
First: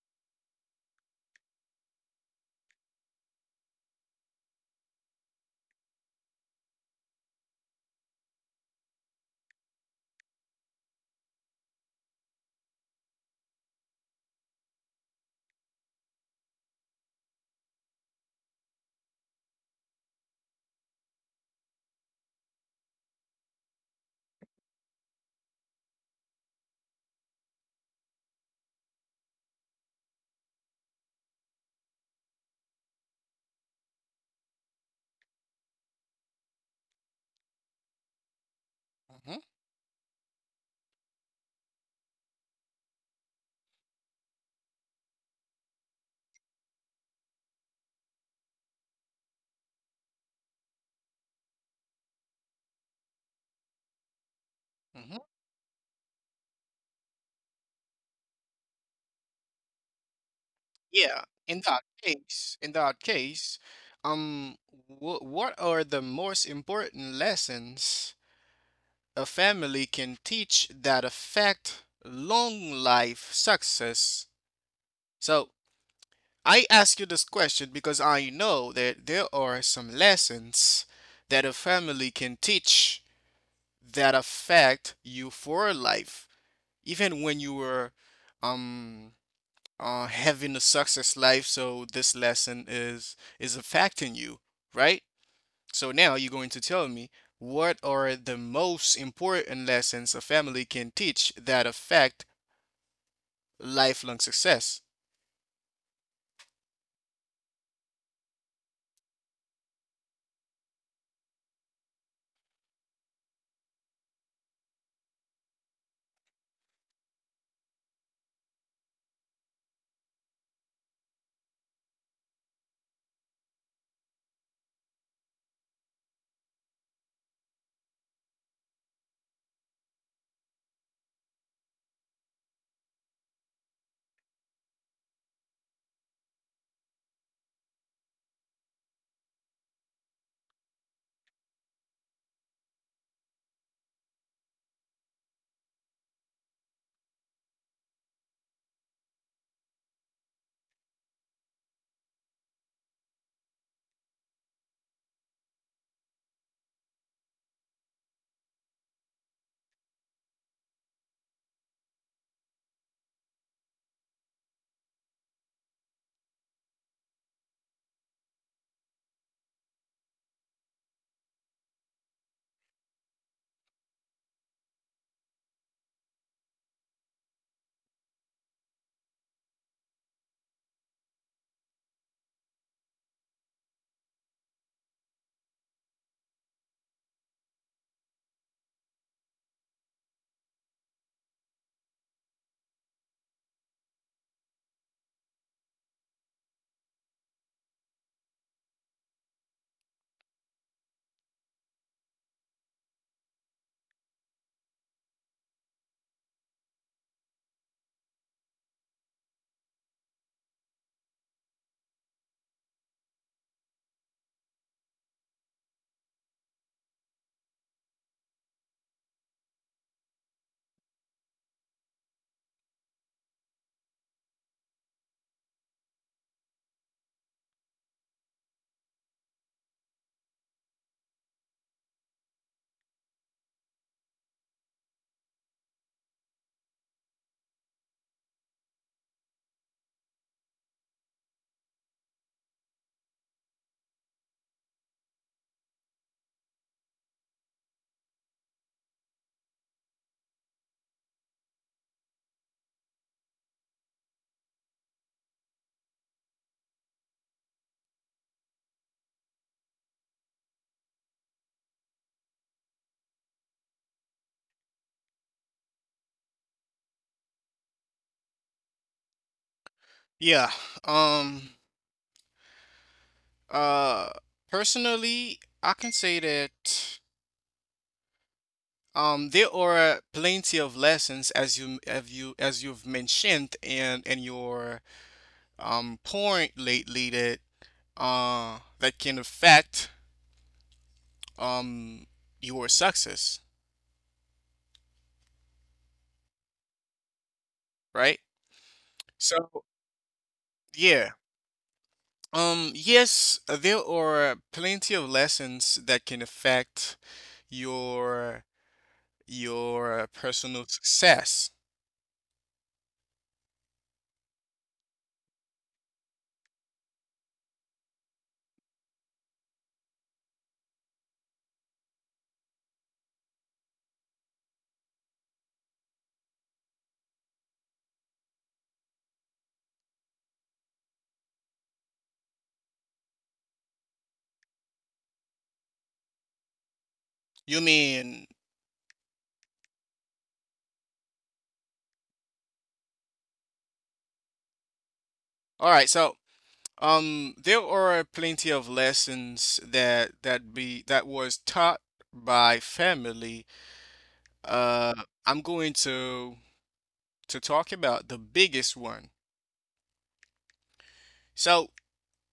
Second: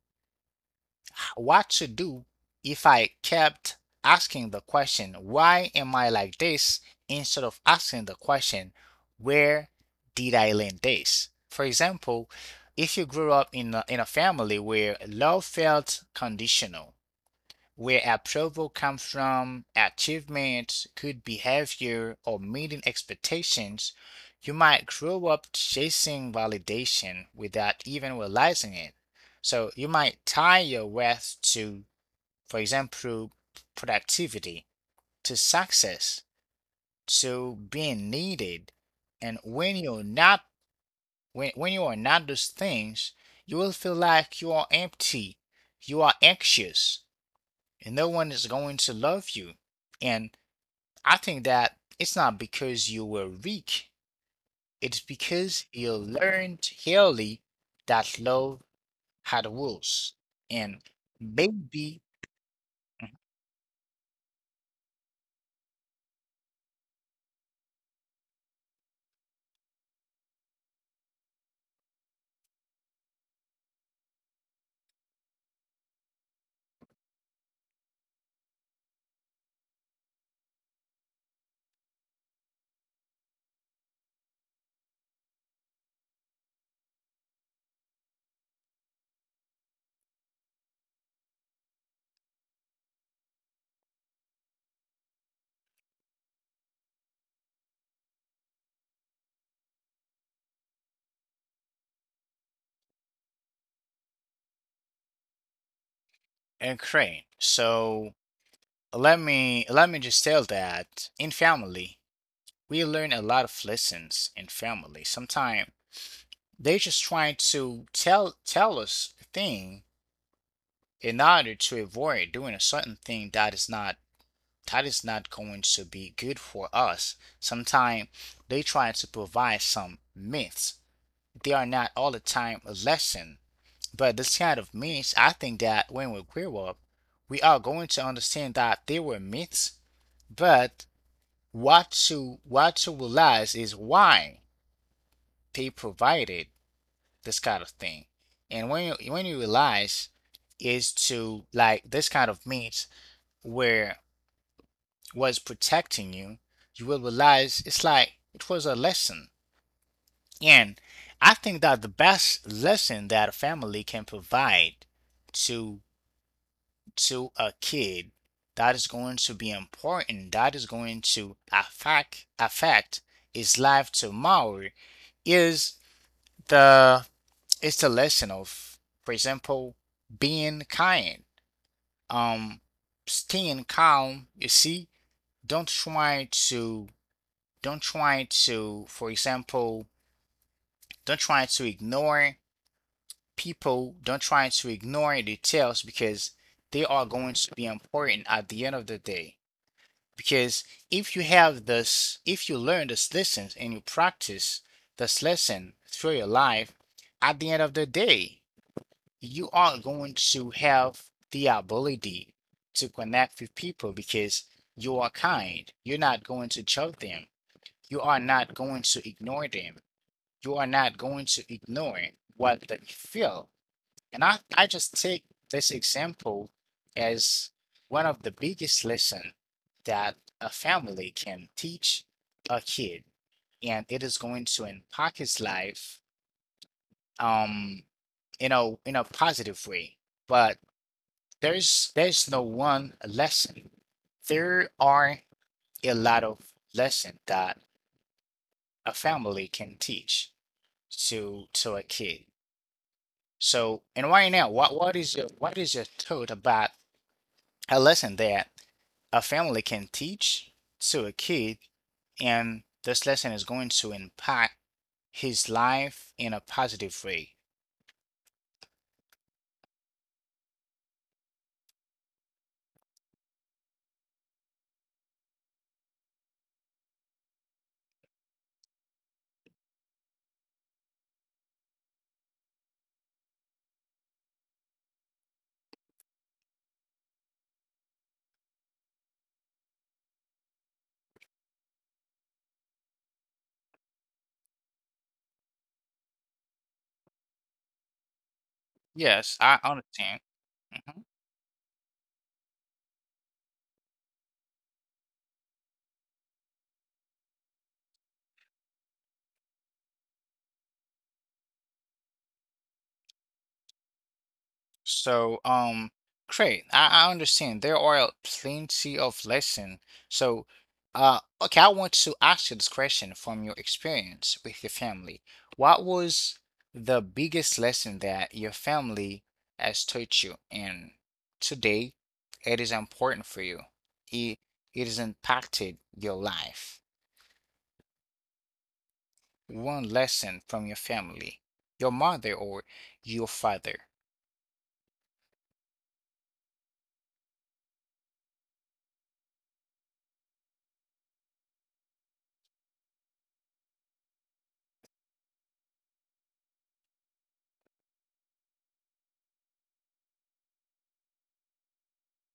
[SPEAKER 1] what to do if I kept asking the question, why am I like this, instead of asking the question, where did I learn this? For example, if you grew up in a family where love felt conditional, where approval comes from achievements, good behavior, or meeting expectations, you might grow up chasing validation without even realizing it. So you might tie your worth to, for example, productivity, to success, to being needed. And
[SPEAKER 2] hmm
[SPEAKER 1] when you're not, when you are not those things, you will feel like you are empty, you are anxious, and no one is going to love you. And I think that it's not because you were weak, it's
[SPEAKER 2] hmm
[SPEAKER 1] because you learned early that love had rules and
[SPEAKER 2] Yeah.
[SPEAKER 1] baby
[SPEAKER 2] In that case, um, wh what are the most important lessons a family can teach that affect long life success? So, I ask you this question because I know that there are some lessons that a family can teach that affect you for life, even when you were um having a success life. So this lesson is affecting you, right? So now you're going to tell me, what are the most important lessons a family can teach that affect lifelong success?
[SPEAKER 1] and crane. So let me just tell that in family we learn a lot of lessons in family. Sometimes they just trying to tell us a thing in order to avoid doing a certain thing that is not going to be good for us. Sometimes they try to provide some myths. They are not all the time a lesson. But this kind of myths, I think that when we grow up, we are going to understand that they were myths. But what to realize is why they provided this kind of thing. And when you realize is to like this kind of myths where was protecting you, you will realize it's like it was a lesson. And I think that the best lesson that a family can provide to to a kid that is going to be important, that is going to affect his life tomorrow is the it's the lesson of, for example, being kind. Um Staying calm, you see, don't try to Don't try to, for example, don't try to ignore people. Don't try to ignore details because they are going to be important at the end of the day. Because if you have this, if you learn this lesson and you practice this lesson through your life, at the end of the day, you are going to have the ability to connect with people because you are kind. You're not going to choke them. You are not going to ignore them. You are not going to ignore what they feel. And I just take this example as one of the biggest lesson that a family can teach a kid. And it is going to impact his life um, in a positive way. But there's no one lesson. There are a lot of lesson that a family can teach to a kid. So, and right now, what is your what is your thought about a lesson that a family can teach to a kid, and this lesson is going to impact his life in a positive way?
[SPEAKER 2] Yeah. Um. Uh, personally, I can say that there are plenty of lessons as you've mentioned in your point lately that that can affect um your success, right?
[SPEAKER 1] Yes, I
[SPEAKER 2] So
[SPEAKER 1] understand. Mhm.
[SPEAKER 2] yeah. Yes, there are plenty of lessons that can affect your personal success.
[SPEAKER 1] So, great. I understand. There are plenty of lesson. So, okay, I want to ask you this question from your experience with your family. What was the biggest lesson that your family has taught you, and today it is important for you? It it has impacted your life.
[SPEAKER 2] You mean
[SPEAKER 1] One lesson from your family, your mother or your father.
[SPEAKER 2] all right, so there are plenty of lessons that that be that was taught by family. Uh, I'm going to talk about the biggest one. So,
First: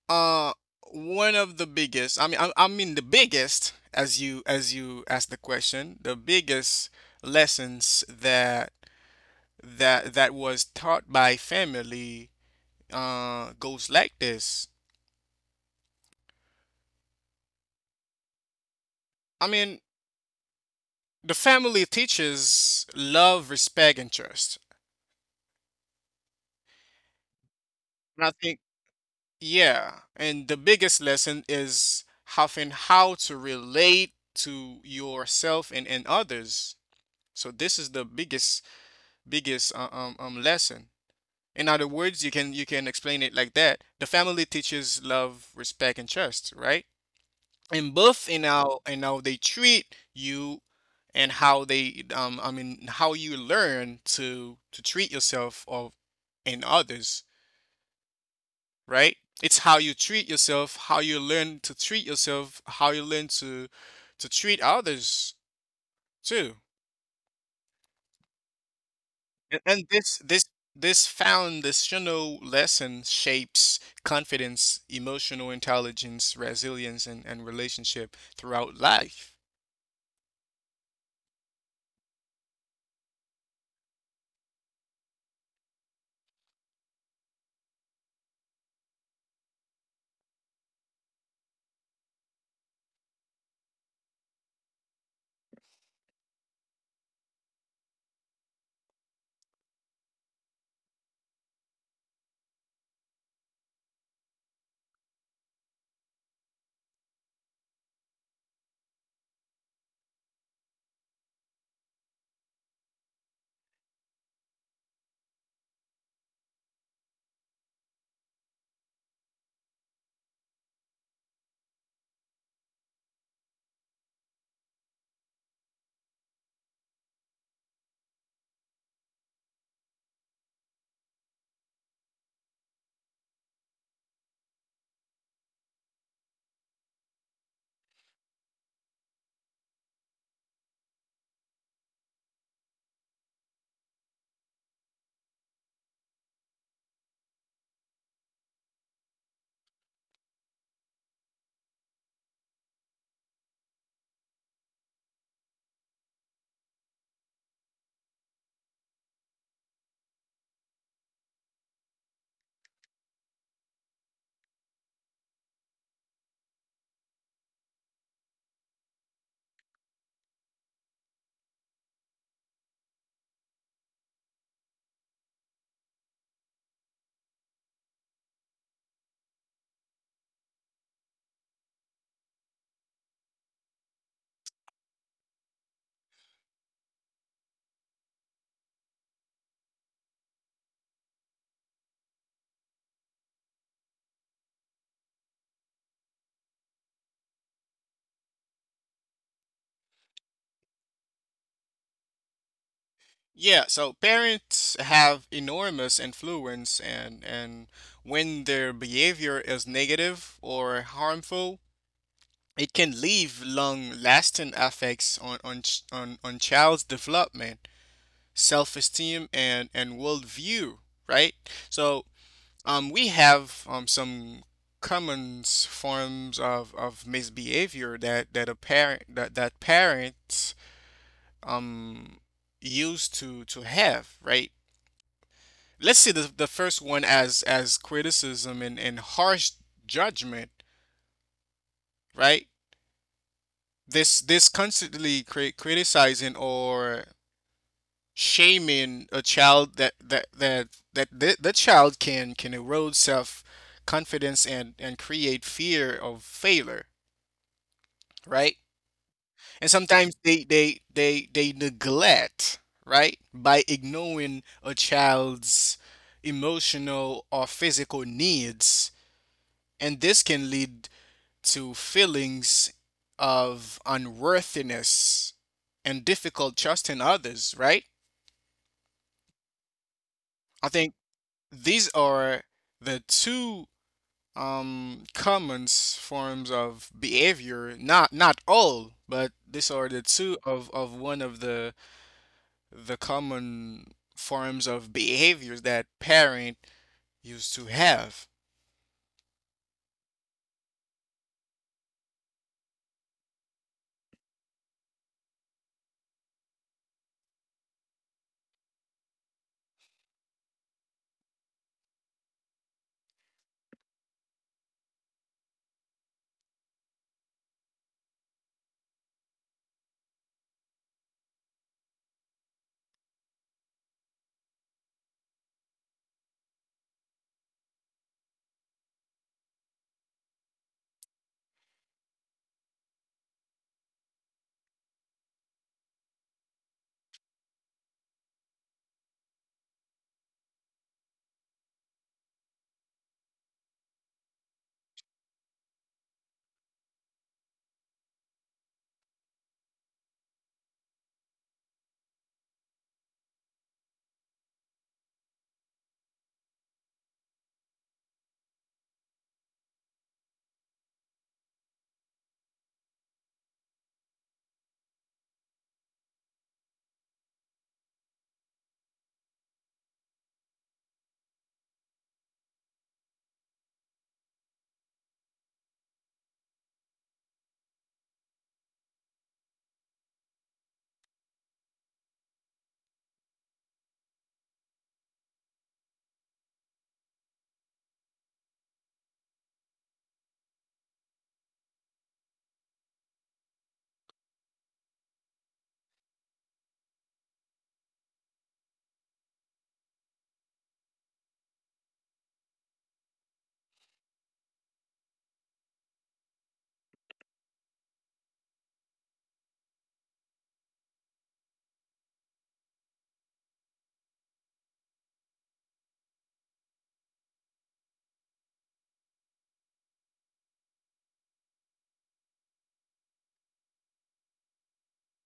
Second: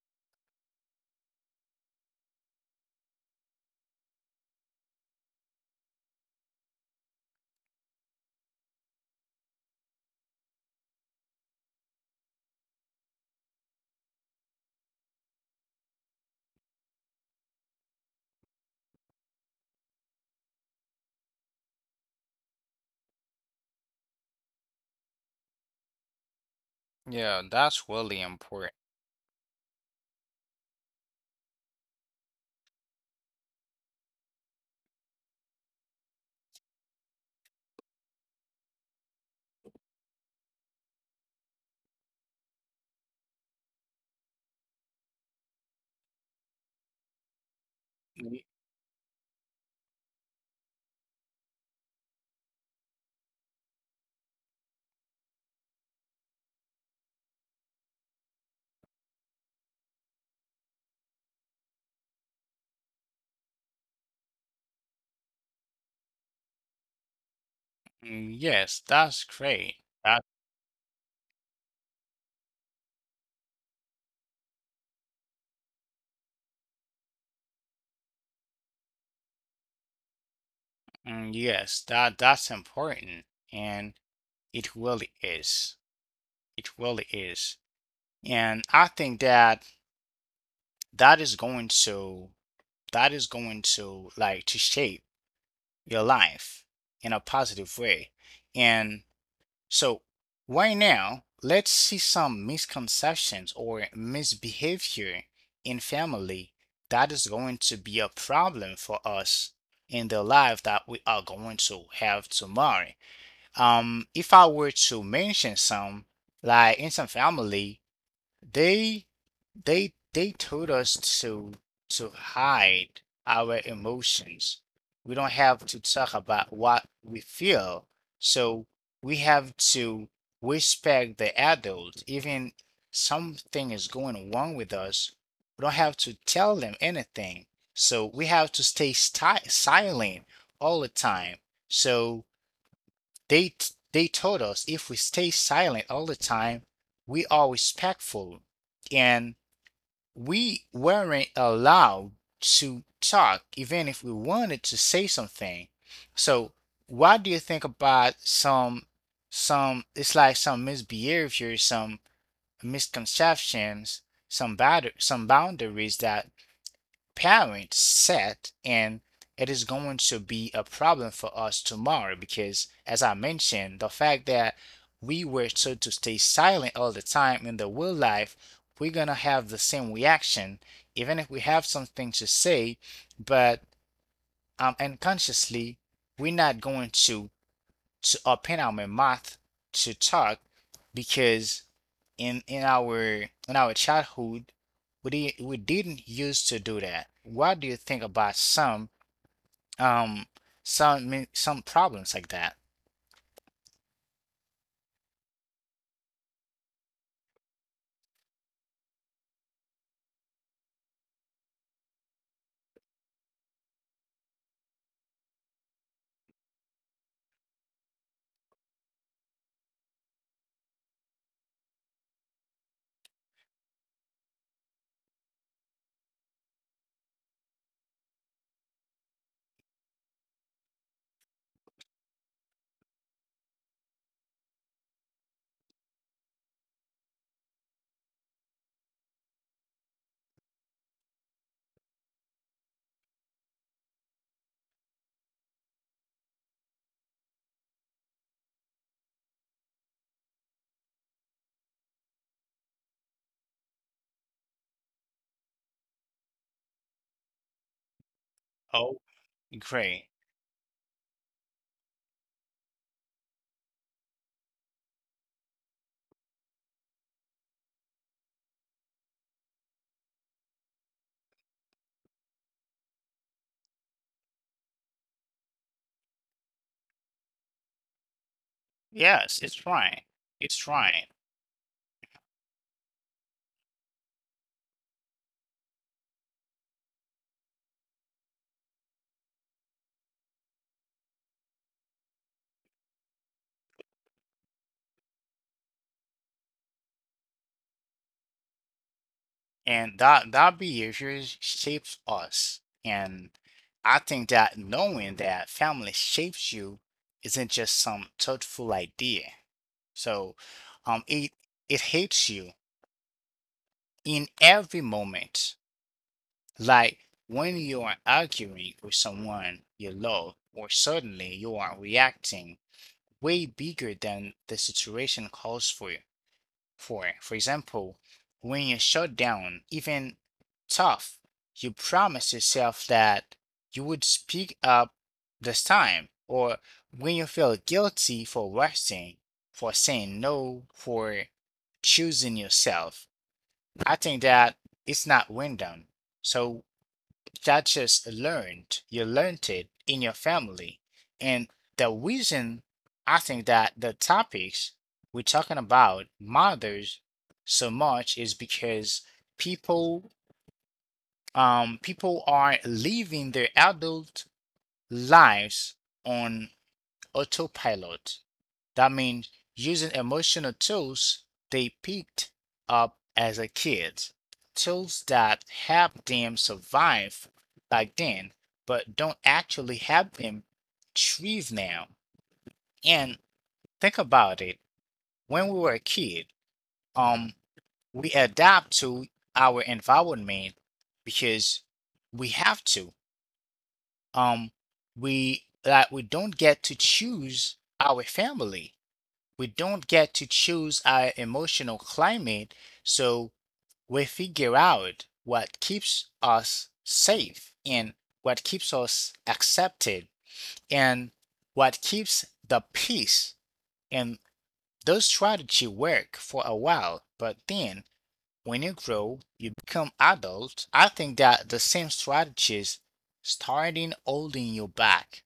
[SPEAKER 2] uh, one of the biggest, I mean, the biggest, as you asked the question, the biggest lessons that was taught by family goes like this. I mean, the family teaches love, respect, and trust.
[SPEAKER 1] Yeah, that's really
[SPEAKER 2] And I think,
[SPEAKER 1] important.
[SPEAKER 2] yeah, and the biggest lesson is having how to relate to yourself and others. So this is the biggest lesson. In other words, you can explain it like that. The family teaches love, respect, and trust, right? And both in how they treat you and how they I mean how you learn to treat yourself of and others. Right? It's how you treat yourself, how you learn to treat yourself, how you learn to treat others too.
[SPEAKER 1] Mm, yes, that's
[SPEAKER 2] And,
[SPEAKER 1] great. That
[SPEAKER 2] this this foundational lesson shapes confidence, emotional intelligence, resilience, and relationship throughout life.
[SPEAKER 1] mm, yes, that that's important, and it really is. It really is. And I think that that is going to that is going to like to shape your life in a positive way. And so, right now, let's see some misconceptions or misbehavior in family that is going to be a problem for us in the life that we are going to have tomorrow. If I were to mention some, like in some family, they they told us to to hide our emotions. We don't have to talk about what we feel. So we have to respect the adult. Even something is going wrong with us, we don't have to tell them anything. So we have to stay sti silent all the time. So they, they told us if we stay silent all the time, we are respectful and we weren't allowed to talk even if we wanted to say something. So what do you think about some it's like some misbehavior, some misconceptions, some bad some boundaries that parents set and it is going to be a problem for us tomorrow because as I mentioned the fact that we were told to stay silent all the time in the real life we're going to have the same reaction even if we have something to say but unconsciously we're not going to open our mouth to talk because in our in our childhood we did we didn't used to do that. What do you think about um some min- some problems like that?
[SPEAKER 2] Yeah, so parents have enormous influence and when their behavior is negative or harmful, it can leave long-lasting effects on, on child's development, self-esteem, and worldview, right? So we have some common forms of misbehavior that, that a parent that, that parents um, used to have, right? Let's see the first one as criticism and harsh judgment, right? This constantly criticizing or shaming a child that the child can erode self confidence and create fear of failure, right?
[SPEAKER 1] Oh,
[SPEAKER 2] And
[SPEAKER 1] great.
[SPEAKER 2] sometimes they neglect, right, by ignoring a child's emotional or physical needs, and this can lead to feelings of unworthiness and difficult trusting others, right?
[SPEAKER 1] Yes, it's right. It's
[SPEAKER 2] I think
[SPEAKER 1] right.
[SPEAKER 2] these are the two common forms of behavior. Not not all, but these are the two of one of the common forms of behaviors that parent used to have.
[SPEAKER 1] And that that behavior shapes us. And I think that knowing that family shapes you isn't just some thoughtful idea. So it it hits you in every moment. Like when you are arguing with someone you love, or suddenly you are reacting way bigger than the situation calls for. For example, when you shut down, even tough, you promise yourself that you would speak up this time, or when you feel guilty for rushing, for saying no, for choosing yourself. I think that it's not win. So that just learned. You learned it in your family. And the reason I think that the topics we're talking about matters so much is because people people are living their adult lives on autopilot. That means using emotional tools they picked up as a kid, tools that help them survive back then, but don't actually help them thrive now. And think about it. When we were a kid, um, we adapt to our environment because we have to. Um, we we don't get to choose our family, we don't get to choose our emotional climate, so we figure out what keeps us safe and what keeps us accepted and what keeps the peace. And those strategies work for a while, but then when you grow, you become adult. I think that the same strategies starting holding you back.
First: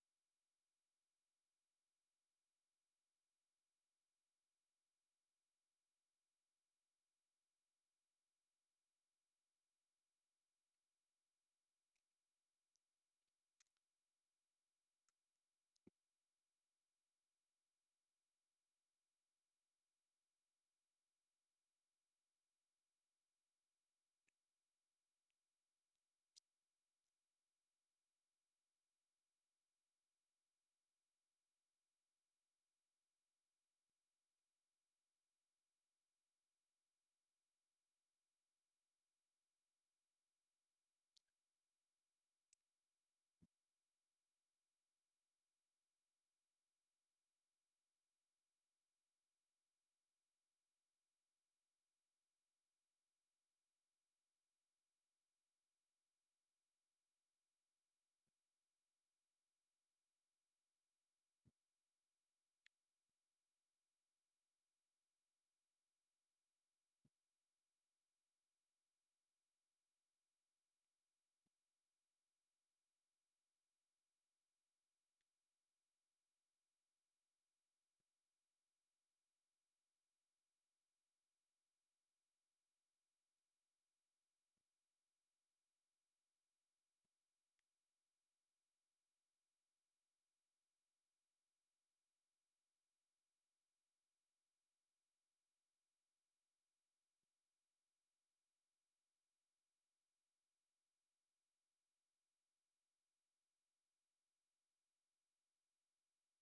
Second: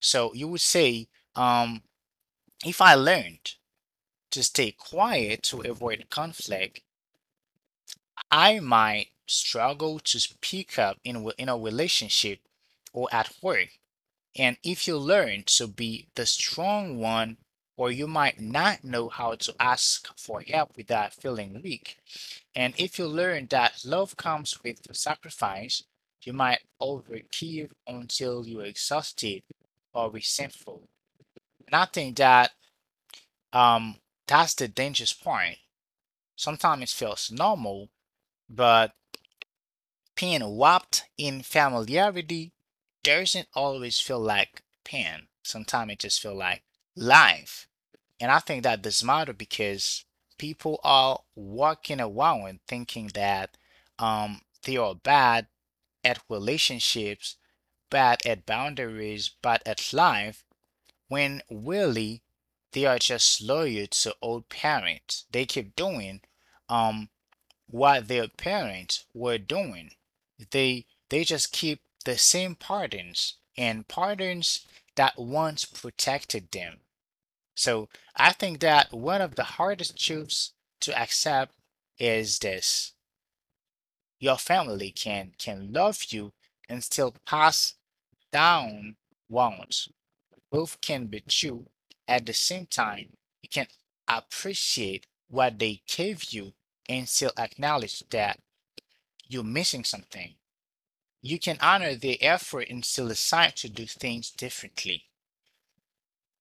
[SPEAKER 1] So you would say, um, if I learned to stay quiet to avoid conflict, I might struggle to speak up in a relationship or at work. And if you learn to be the strong one, or you might not know how to ask for help without feeling weak. And if you learn that love comes with sacrifice, you might overgive until you're exhausted or resentful. And I think that um, that's the dangerous part. Sometimes it feels normal, but pain wrapped in familiarity doesn't always feel like pain. Sometimes it just feels like life. And I think that does matter because people are walking around thinking that they are bad at relationships, bad at boundaries, bad at life, when really they are just loyal to old parents. They keep doing um what their parents were doing. They just keep the same patterns and patterns that once protected them. So I think that one of the hardest truths to accept is this. Your family can love you and still pass down wounds. Both can be true at the same time. You can appreciate what they gave you and still acknowledge that you're missing something. You can honor their effort and still decide to do things differently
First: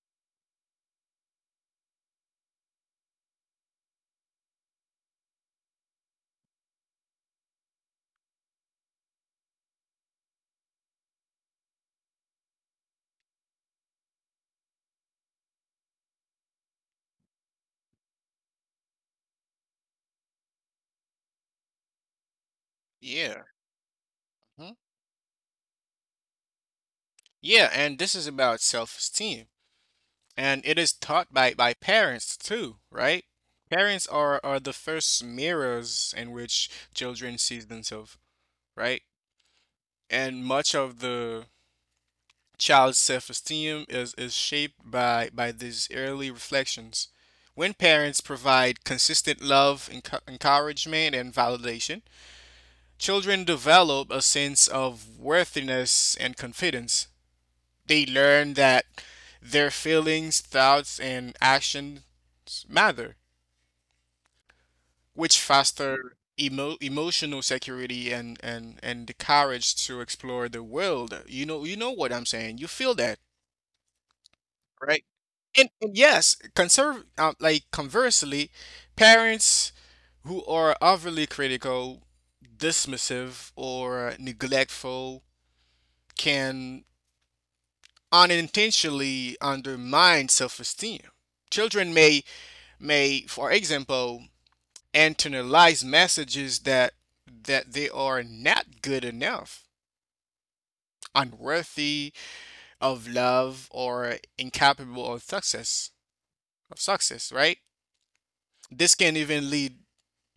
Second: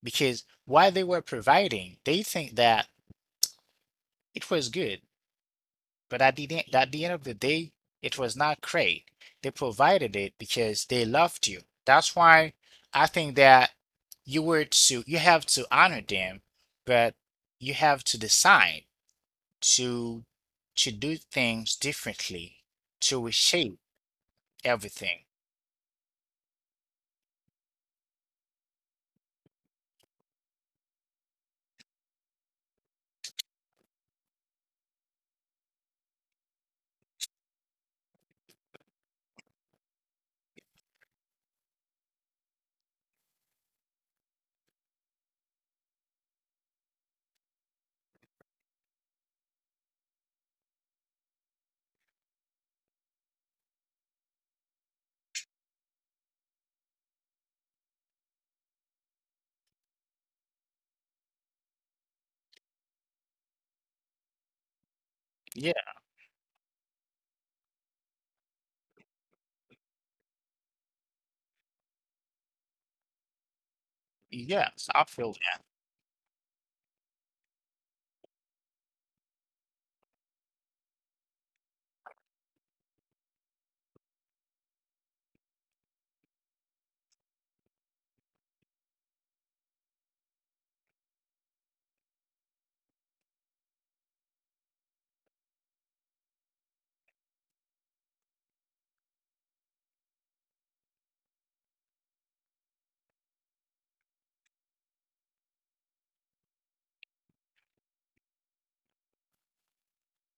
[SPEAKER 1] because while they were providing, they think that it was good, but at the end of the day, it was not great. They provided it because they loved you. That's why I think that you have to honor them, but you have to decide to to do things differently to
[SPEAKER 2] Yeah,
[SPEAKER 1] reshape
[SPEAKER 2] mhm.
[SPEAKER 1] everything.
[SPEAKER 2] Yeah, and this is about self-esteem, and it is taught by parents too, right? Parents are the first mirrors in which children sees themselves, right? And much of the child's self-esteem is shaped by these early reflections. When parents provide consistent love, encouragement, and validation, children develop a sense of worthiness and confidence. They learn that their feelings, thoughts, and actions matter, which
[SPEAKER 1] Yeah,
[SPEAKER 2] foster emotional security and, the courage to explore the world. You know what I'm saying. You feel that.
[SPEAKER 1] yes, I
[SPEAKER 2] Right?
[SPEAKER 1] feel.
[SPEAKER 2] And yes, conserve like conversely, parents who are overly critical, dismissive, or neglectful can unintentionally undermine self-esteem. Children may for example, internalize messages that they are not good enough, unworthy of love, or incapable of success right? This can even lead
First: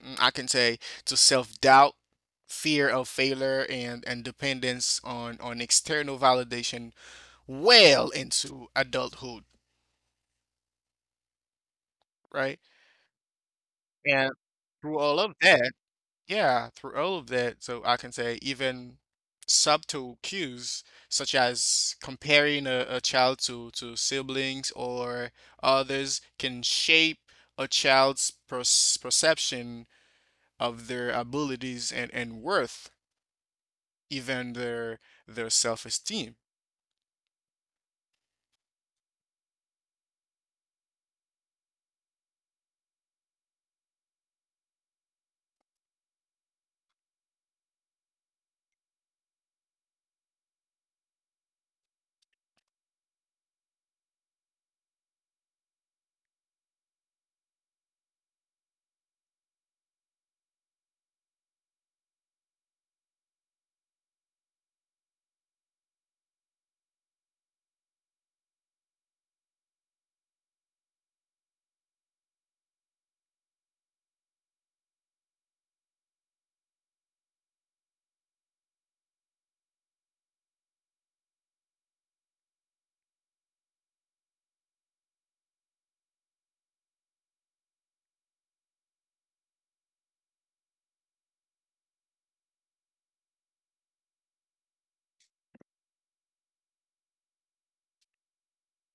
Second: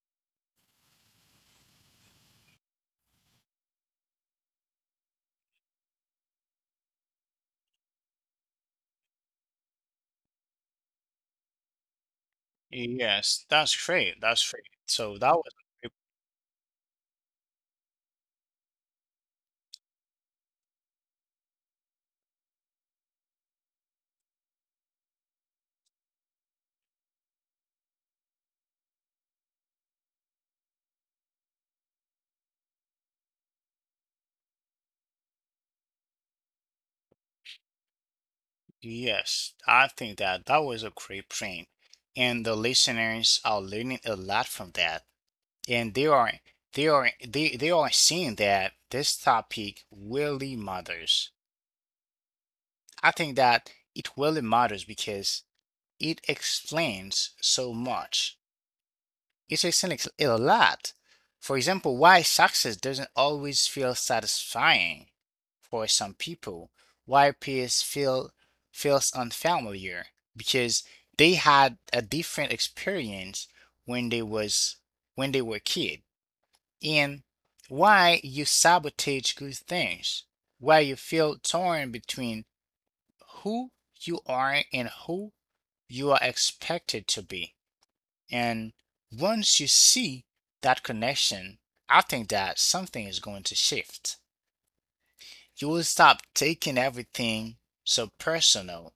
[SPEAKER 2] mm, I can say, to self-doubt, fear of failure, and dependence on external validation well into adulthood, right?
[SPEAKER 1] Yes, that's great.
[SPEAKER 2] And
[SPEAKER 1] That's great.
[SPEAKER 2] through
[SPEAKER 1] So
[SPEAKER 2] all
[SPEAKER 1] that
[SPEAKER 2] of
[SPEAKER 1] was
[SPEAKER 2] that,
[SPEAKER 1] a great-
[SPEAKER 2] yeah, through all of that, so I can say even subtle cues such as comparing a child to siblings or others can shape a child's perception of their abilities and worth, even their self-esteem.
[SPEAKER 1] yes, I think that that was a great print, and the listeners are learning a lot from that, and they are they are seeing that this topic really matters. I think that it really matters because it explains so much. It explains a lot. For example, why success doesn't always feel satisfying for some people, why peace feel feels unfamiliar because they had a different experience when they was when they were a kid, and why you sabotage good things, why you feel torn between who you are and who you are expected to be. And once you see that connection, I think that something is going to shift. You will stop taking everything so personal.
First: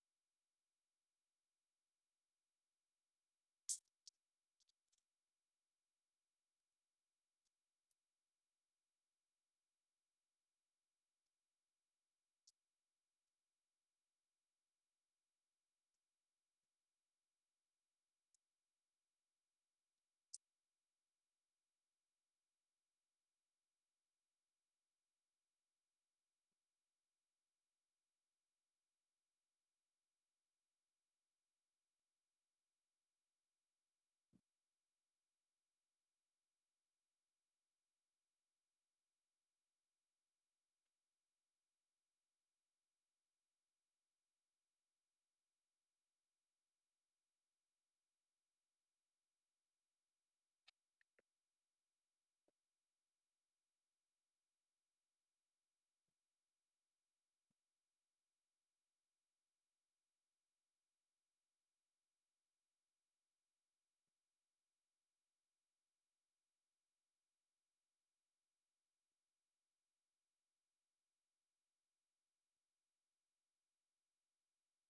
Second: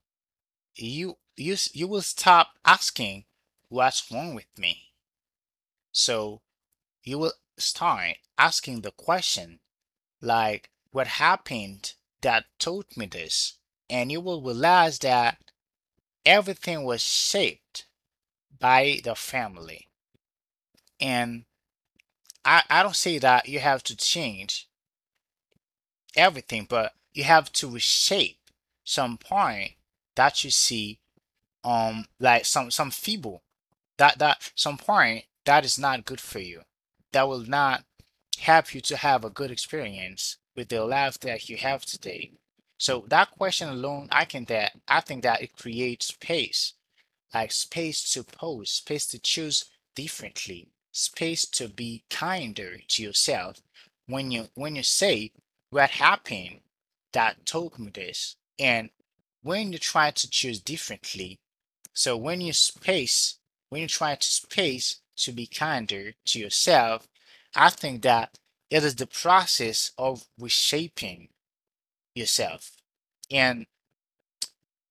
[SPEAKER 1] You will stop asking what's wrong with me. So you will start asking the question like what happened that taught me this? And you will realize that everything was shaped by the family. And I don't say that you have to change everything, but you have to reshape some point that you see like some feeble that some point that is not good for you. That will not help you to have a good experience with the life that you have today. So that question alone, I think that it creates space, like space to pause, space to choose differently, space to be kinder to yourself. When you say what happened that told me this, and when you try to choose differently, so when you space, when you try to space to be kinder to yourself, I think that it is the process of reshaping yourself. And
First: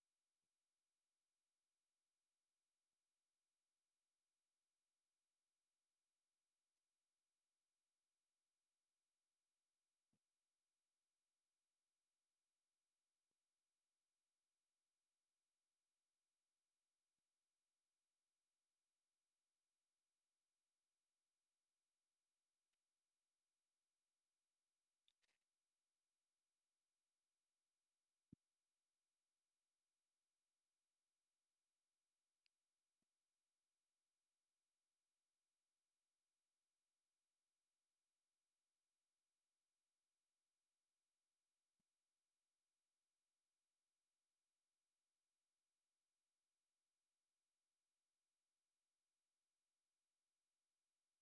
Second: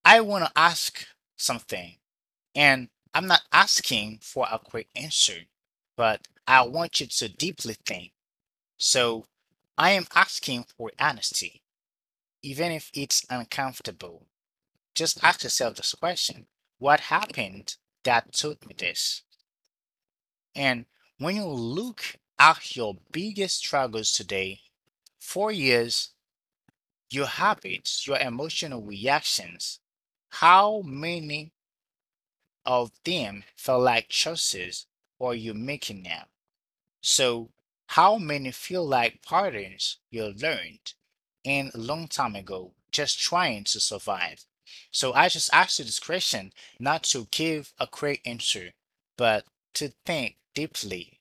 [SPEAKER 1] I want to ask something. And I'm not asking for a quick answer, but I want you to deeply think. So I am asking for honesty, even if it's uncomfortable. Just ask yourself this question. What happened that taught me this? And when you look at your biggest struggles today, 4 years, your habits, your emotional reactions, how many of them felt like choices or you making them. So how many feel like patterns you learned in a long time ago, just trying to survive? So I just asked you this question not to give a quick answer, but to think deeply,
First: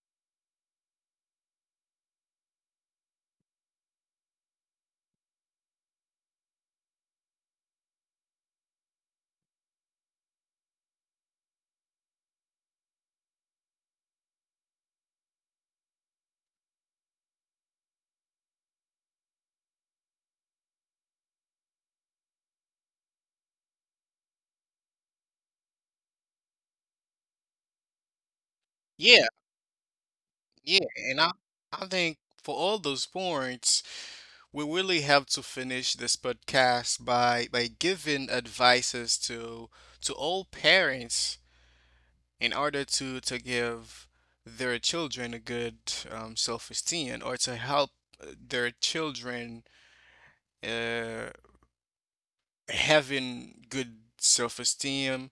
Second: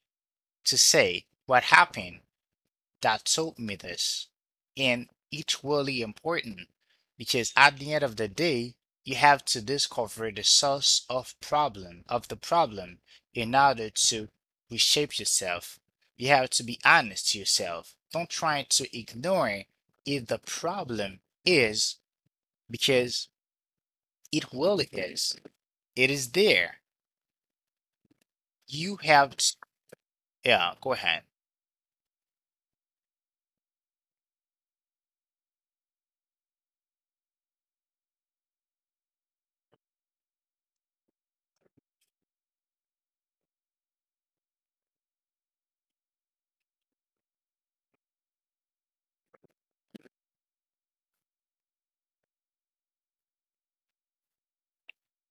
[SPEAKER 1] to say what happened that told me this. And it's really important because at the end of the day, you have to discover the source of problem of the problem in order to reshape yourself. You have to be honest to yourself. Don't try to ignore if the problem is, because it really is. It is there. You
[SPEAKER 2] Yeah,
[SPEAKER 1] have to, yeah,
[SPEAKER 2] yeah,
[SPEAKER 1] go
[SPEAKER 2] and
[SPEAKER 1] ahead.
[SPEAKER 2] I think for all those points, we really have to finish this podcast by giving advices to all parents in order to give their children a good self-esteem or to help their children uh, having good self-esteem,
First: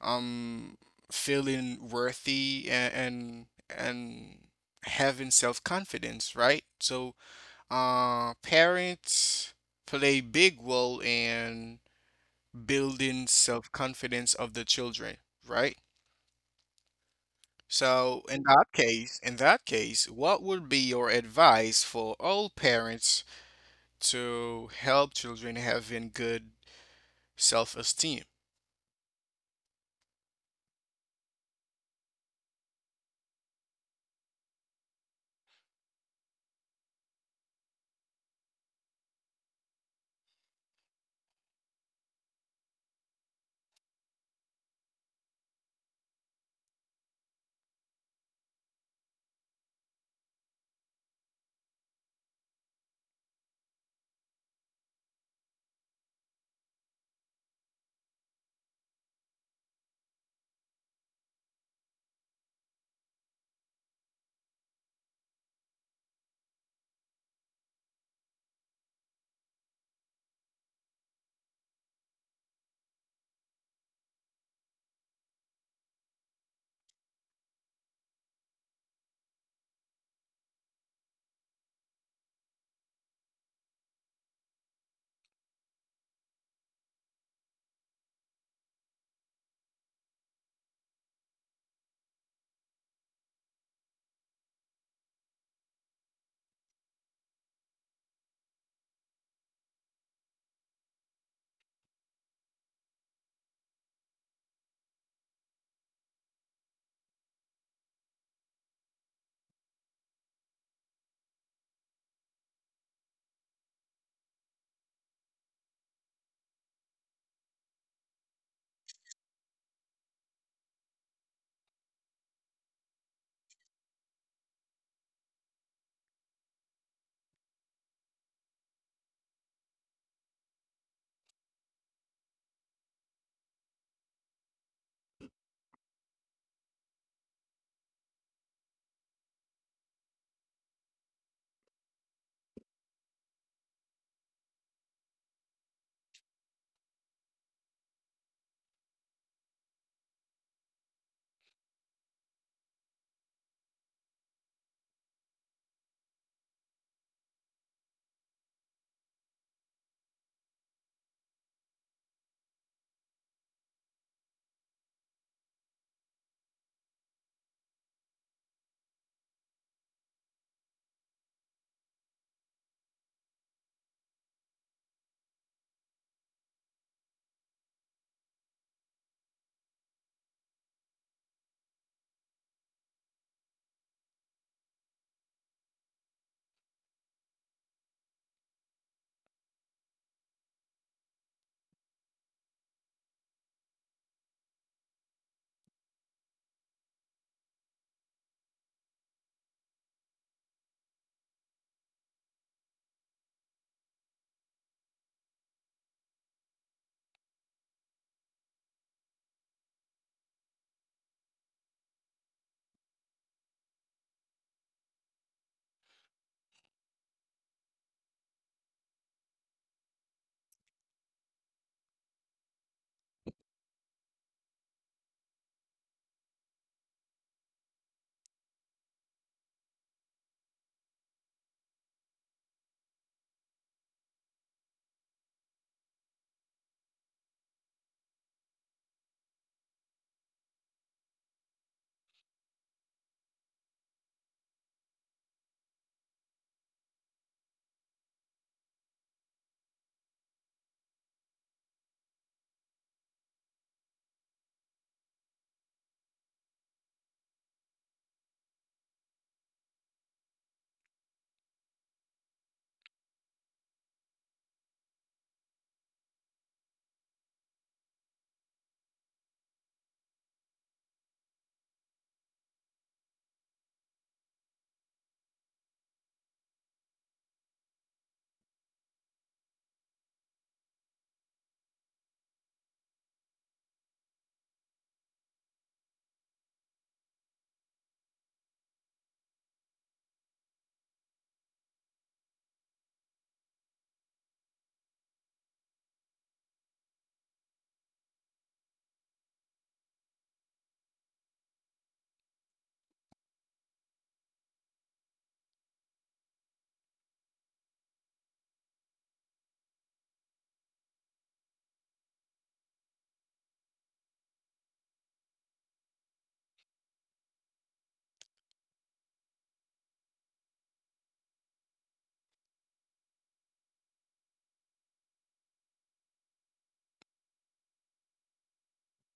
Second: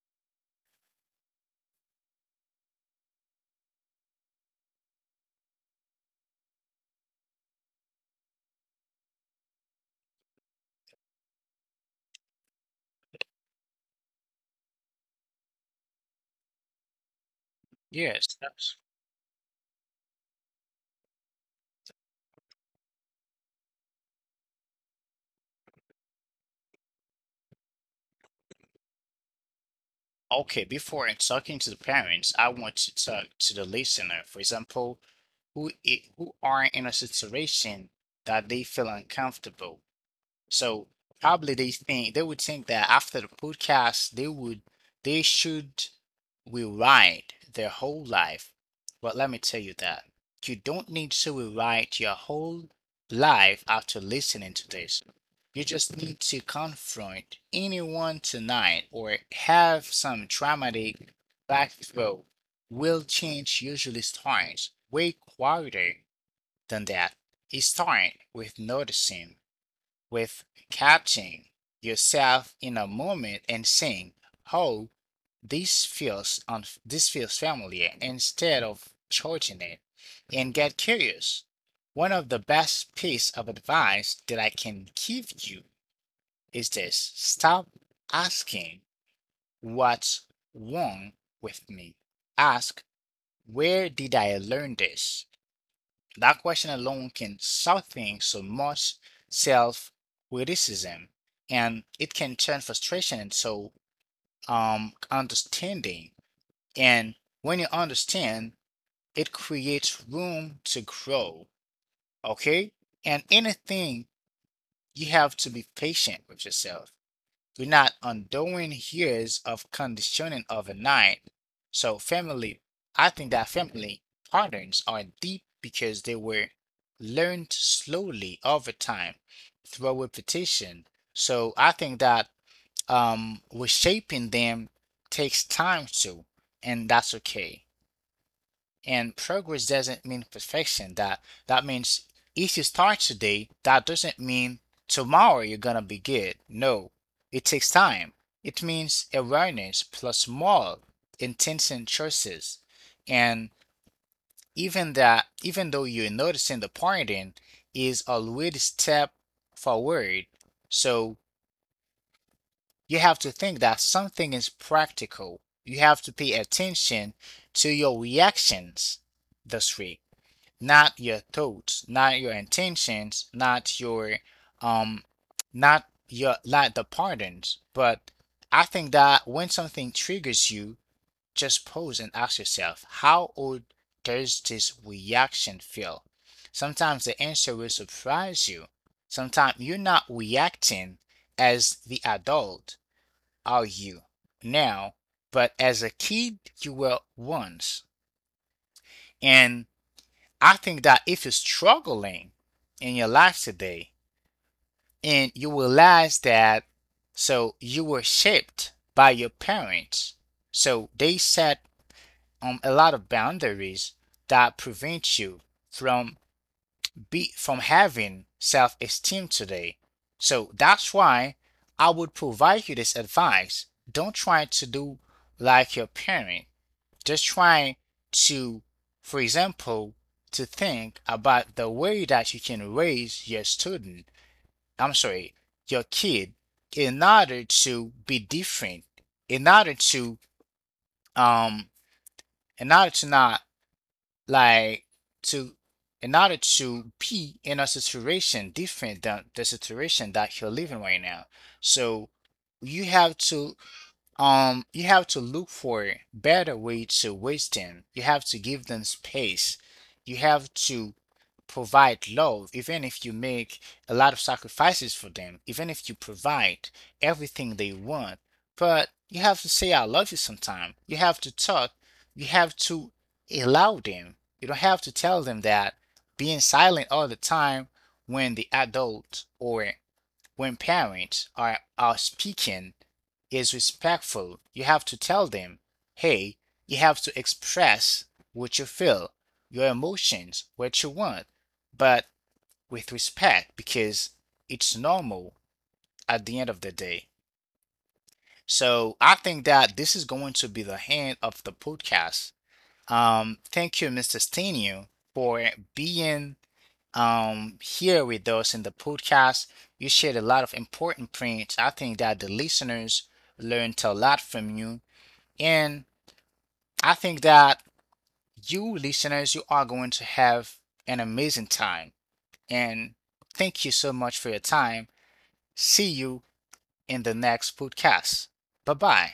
[SPEAKER 2] um feeling worthy and and having self-confidence, right? So, parents play big role in building self-confidence of the children, right? So,
[SPEAKER 1] Yes. that's
[SPEAKER 2] in that case, what would be your advice for all parents to help children having good self-esteem?
[SPEAKER 1] Okay, before in talking to the parents, I want to talk to the listener. For example, who are in a situation that they feel uncomfortable. So probably they think, they would think that after the podcast they would, they should rewrite their whole life. But let me tell you that you don't need to rewrite your whole life after listening to this. You just need to confront anyone tonight or have some traumatic backflow. Will change usually starts way quieter than that. It starts with noticing, with catching yourself in a moment and saying, "Oh, this feels familiar," instead of judging it, and get curious. One of the best piece of advice that I can give you is this: stop asking, "What's wrong with me?" Ask, "Where did I learn this?" That question alone can soften so much self criticism, and it can turn frustration into understanding. And when you understand, it creates room to grow. Okay? And anything, you have to be patient with yourself. We're not undoing years of conditioning overnight. So family, I think that family patterns are deep because they were learned slowly over time through repetition. So I think that reshaping them takes time too, and that's okay. And progress doesn't mean perfection. That means if you start today, that doesn't mean tomorrow you're gonna be good. No, it takes time. It means awareness plus small, intention choices. And even that, even though you're noticing the pattern is already step forward. So you have to think that something is practical. You have to pay attention to your reactions this week, not your thoughts, not your intentions, not your um not your not the pardons. But I think that when something triggers you, just pause and ask yourself, how old does this reaction feel? Sometimes the answer will surprise you. Sometimes you're not reacting as the adult, are you now? But as a kid, you were once. And I think that if you're struggling in your life today and you realize that so you were shaped by your parents, so they set a lot of boundaries that prevent you from be from having self-esteem today. So that's why I would provide you this advice. Don't try to do like your parents. Just trying to, for example, to think about the way that you can raise your student, I'm sorry, your kid in order to be different, in order to, um, in order to not like to, in order to be in a situation different than the situation that you're living right now. So you have to you have to look for a better way to waste them. You have to give them space, you have to provide love even if you make a lot of sacrifices for them, even if you provide everything they want, but you have to say I love you sometime. You have to talk, you have to allow them. You don't have to tell them that being silent all the time when the adult or when parents are speaking is respectful. You have to tell them, hey, you have to express what you feel, your emotions, what you want, but with respect, because it's normal at the end of the day. So I think that this is going to be the end of the podcast. Thank you, Mr. Stenio, for being here with us in the podcast. You shared a lot of important points. I think that the listeners learned a lot from you. And I think that you listeners, you are going to have an amazing time. And thank you so much for your time. See you in the next podcast. Bye bye.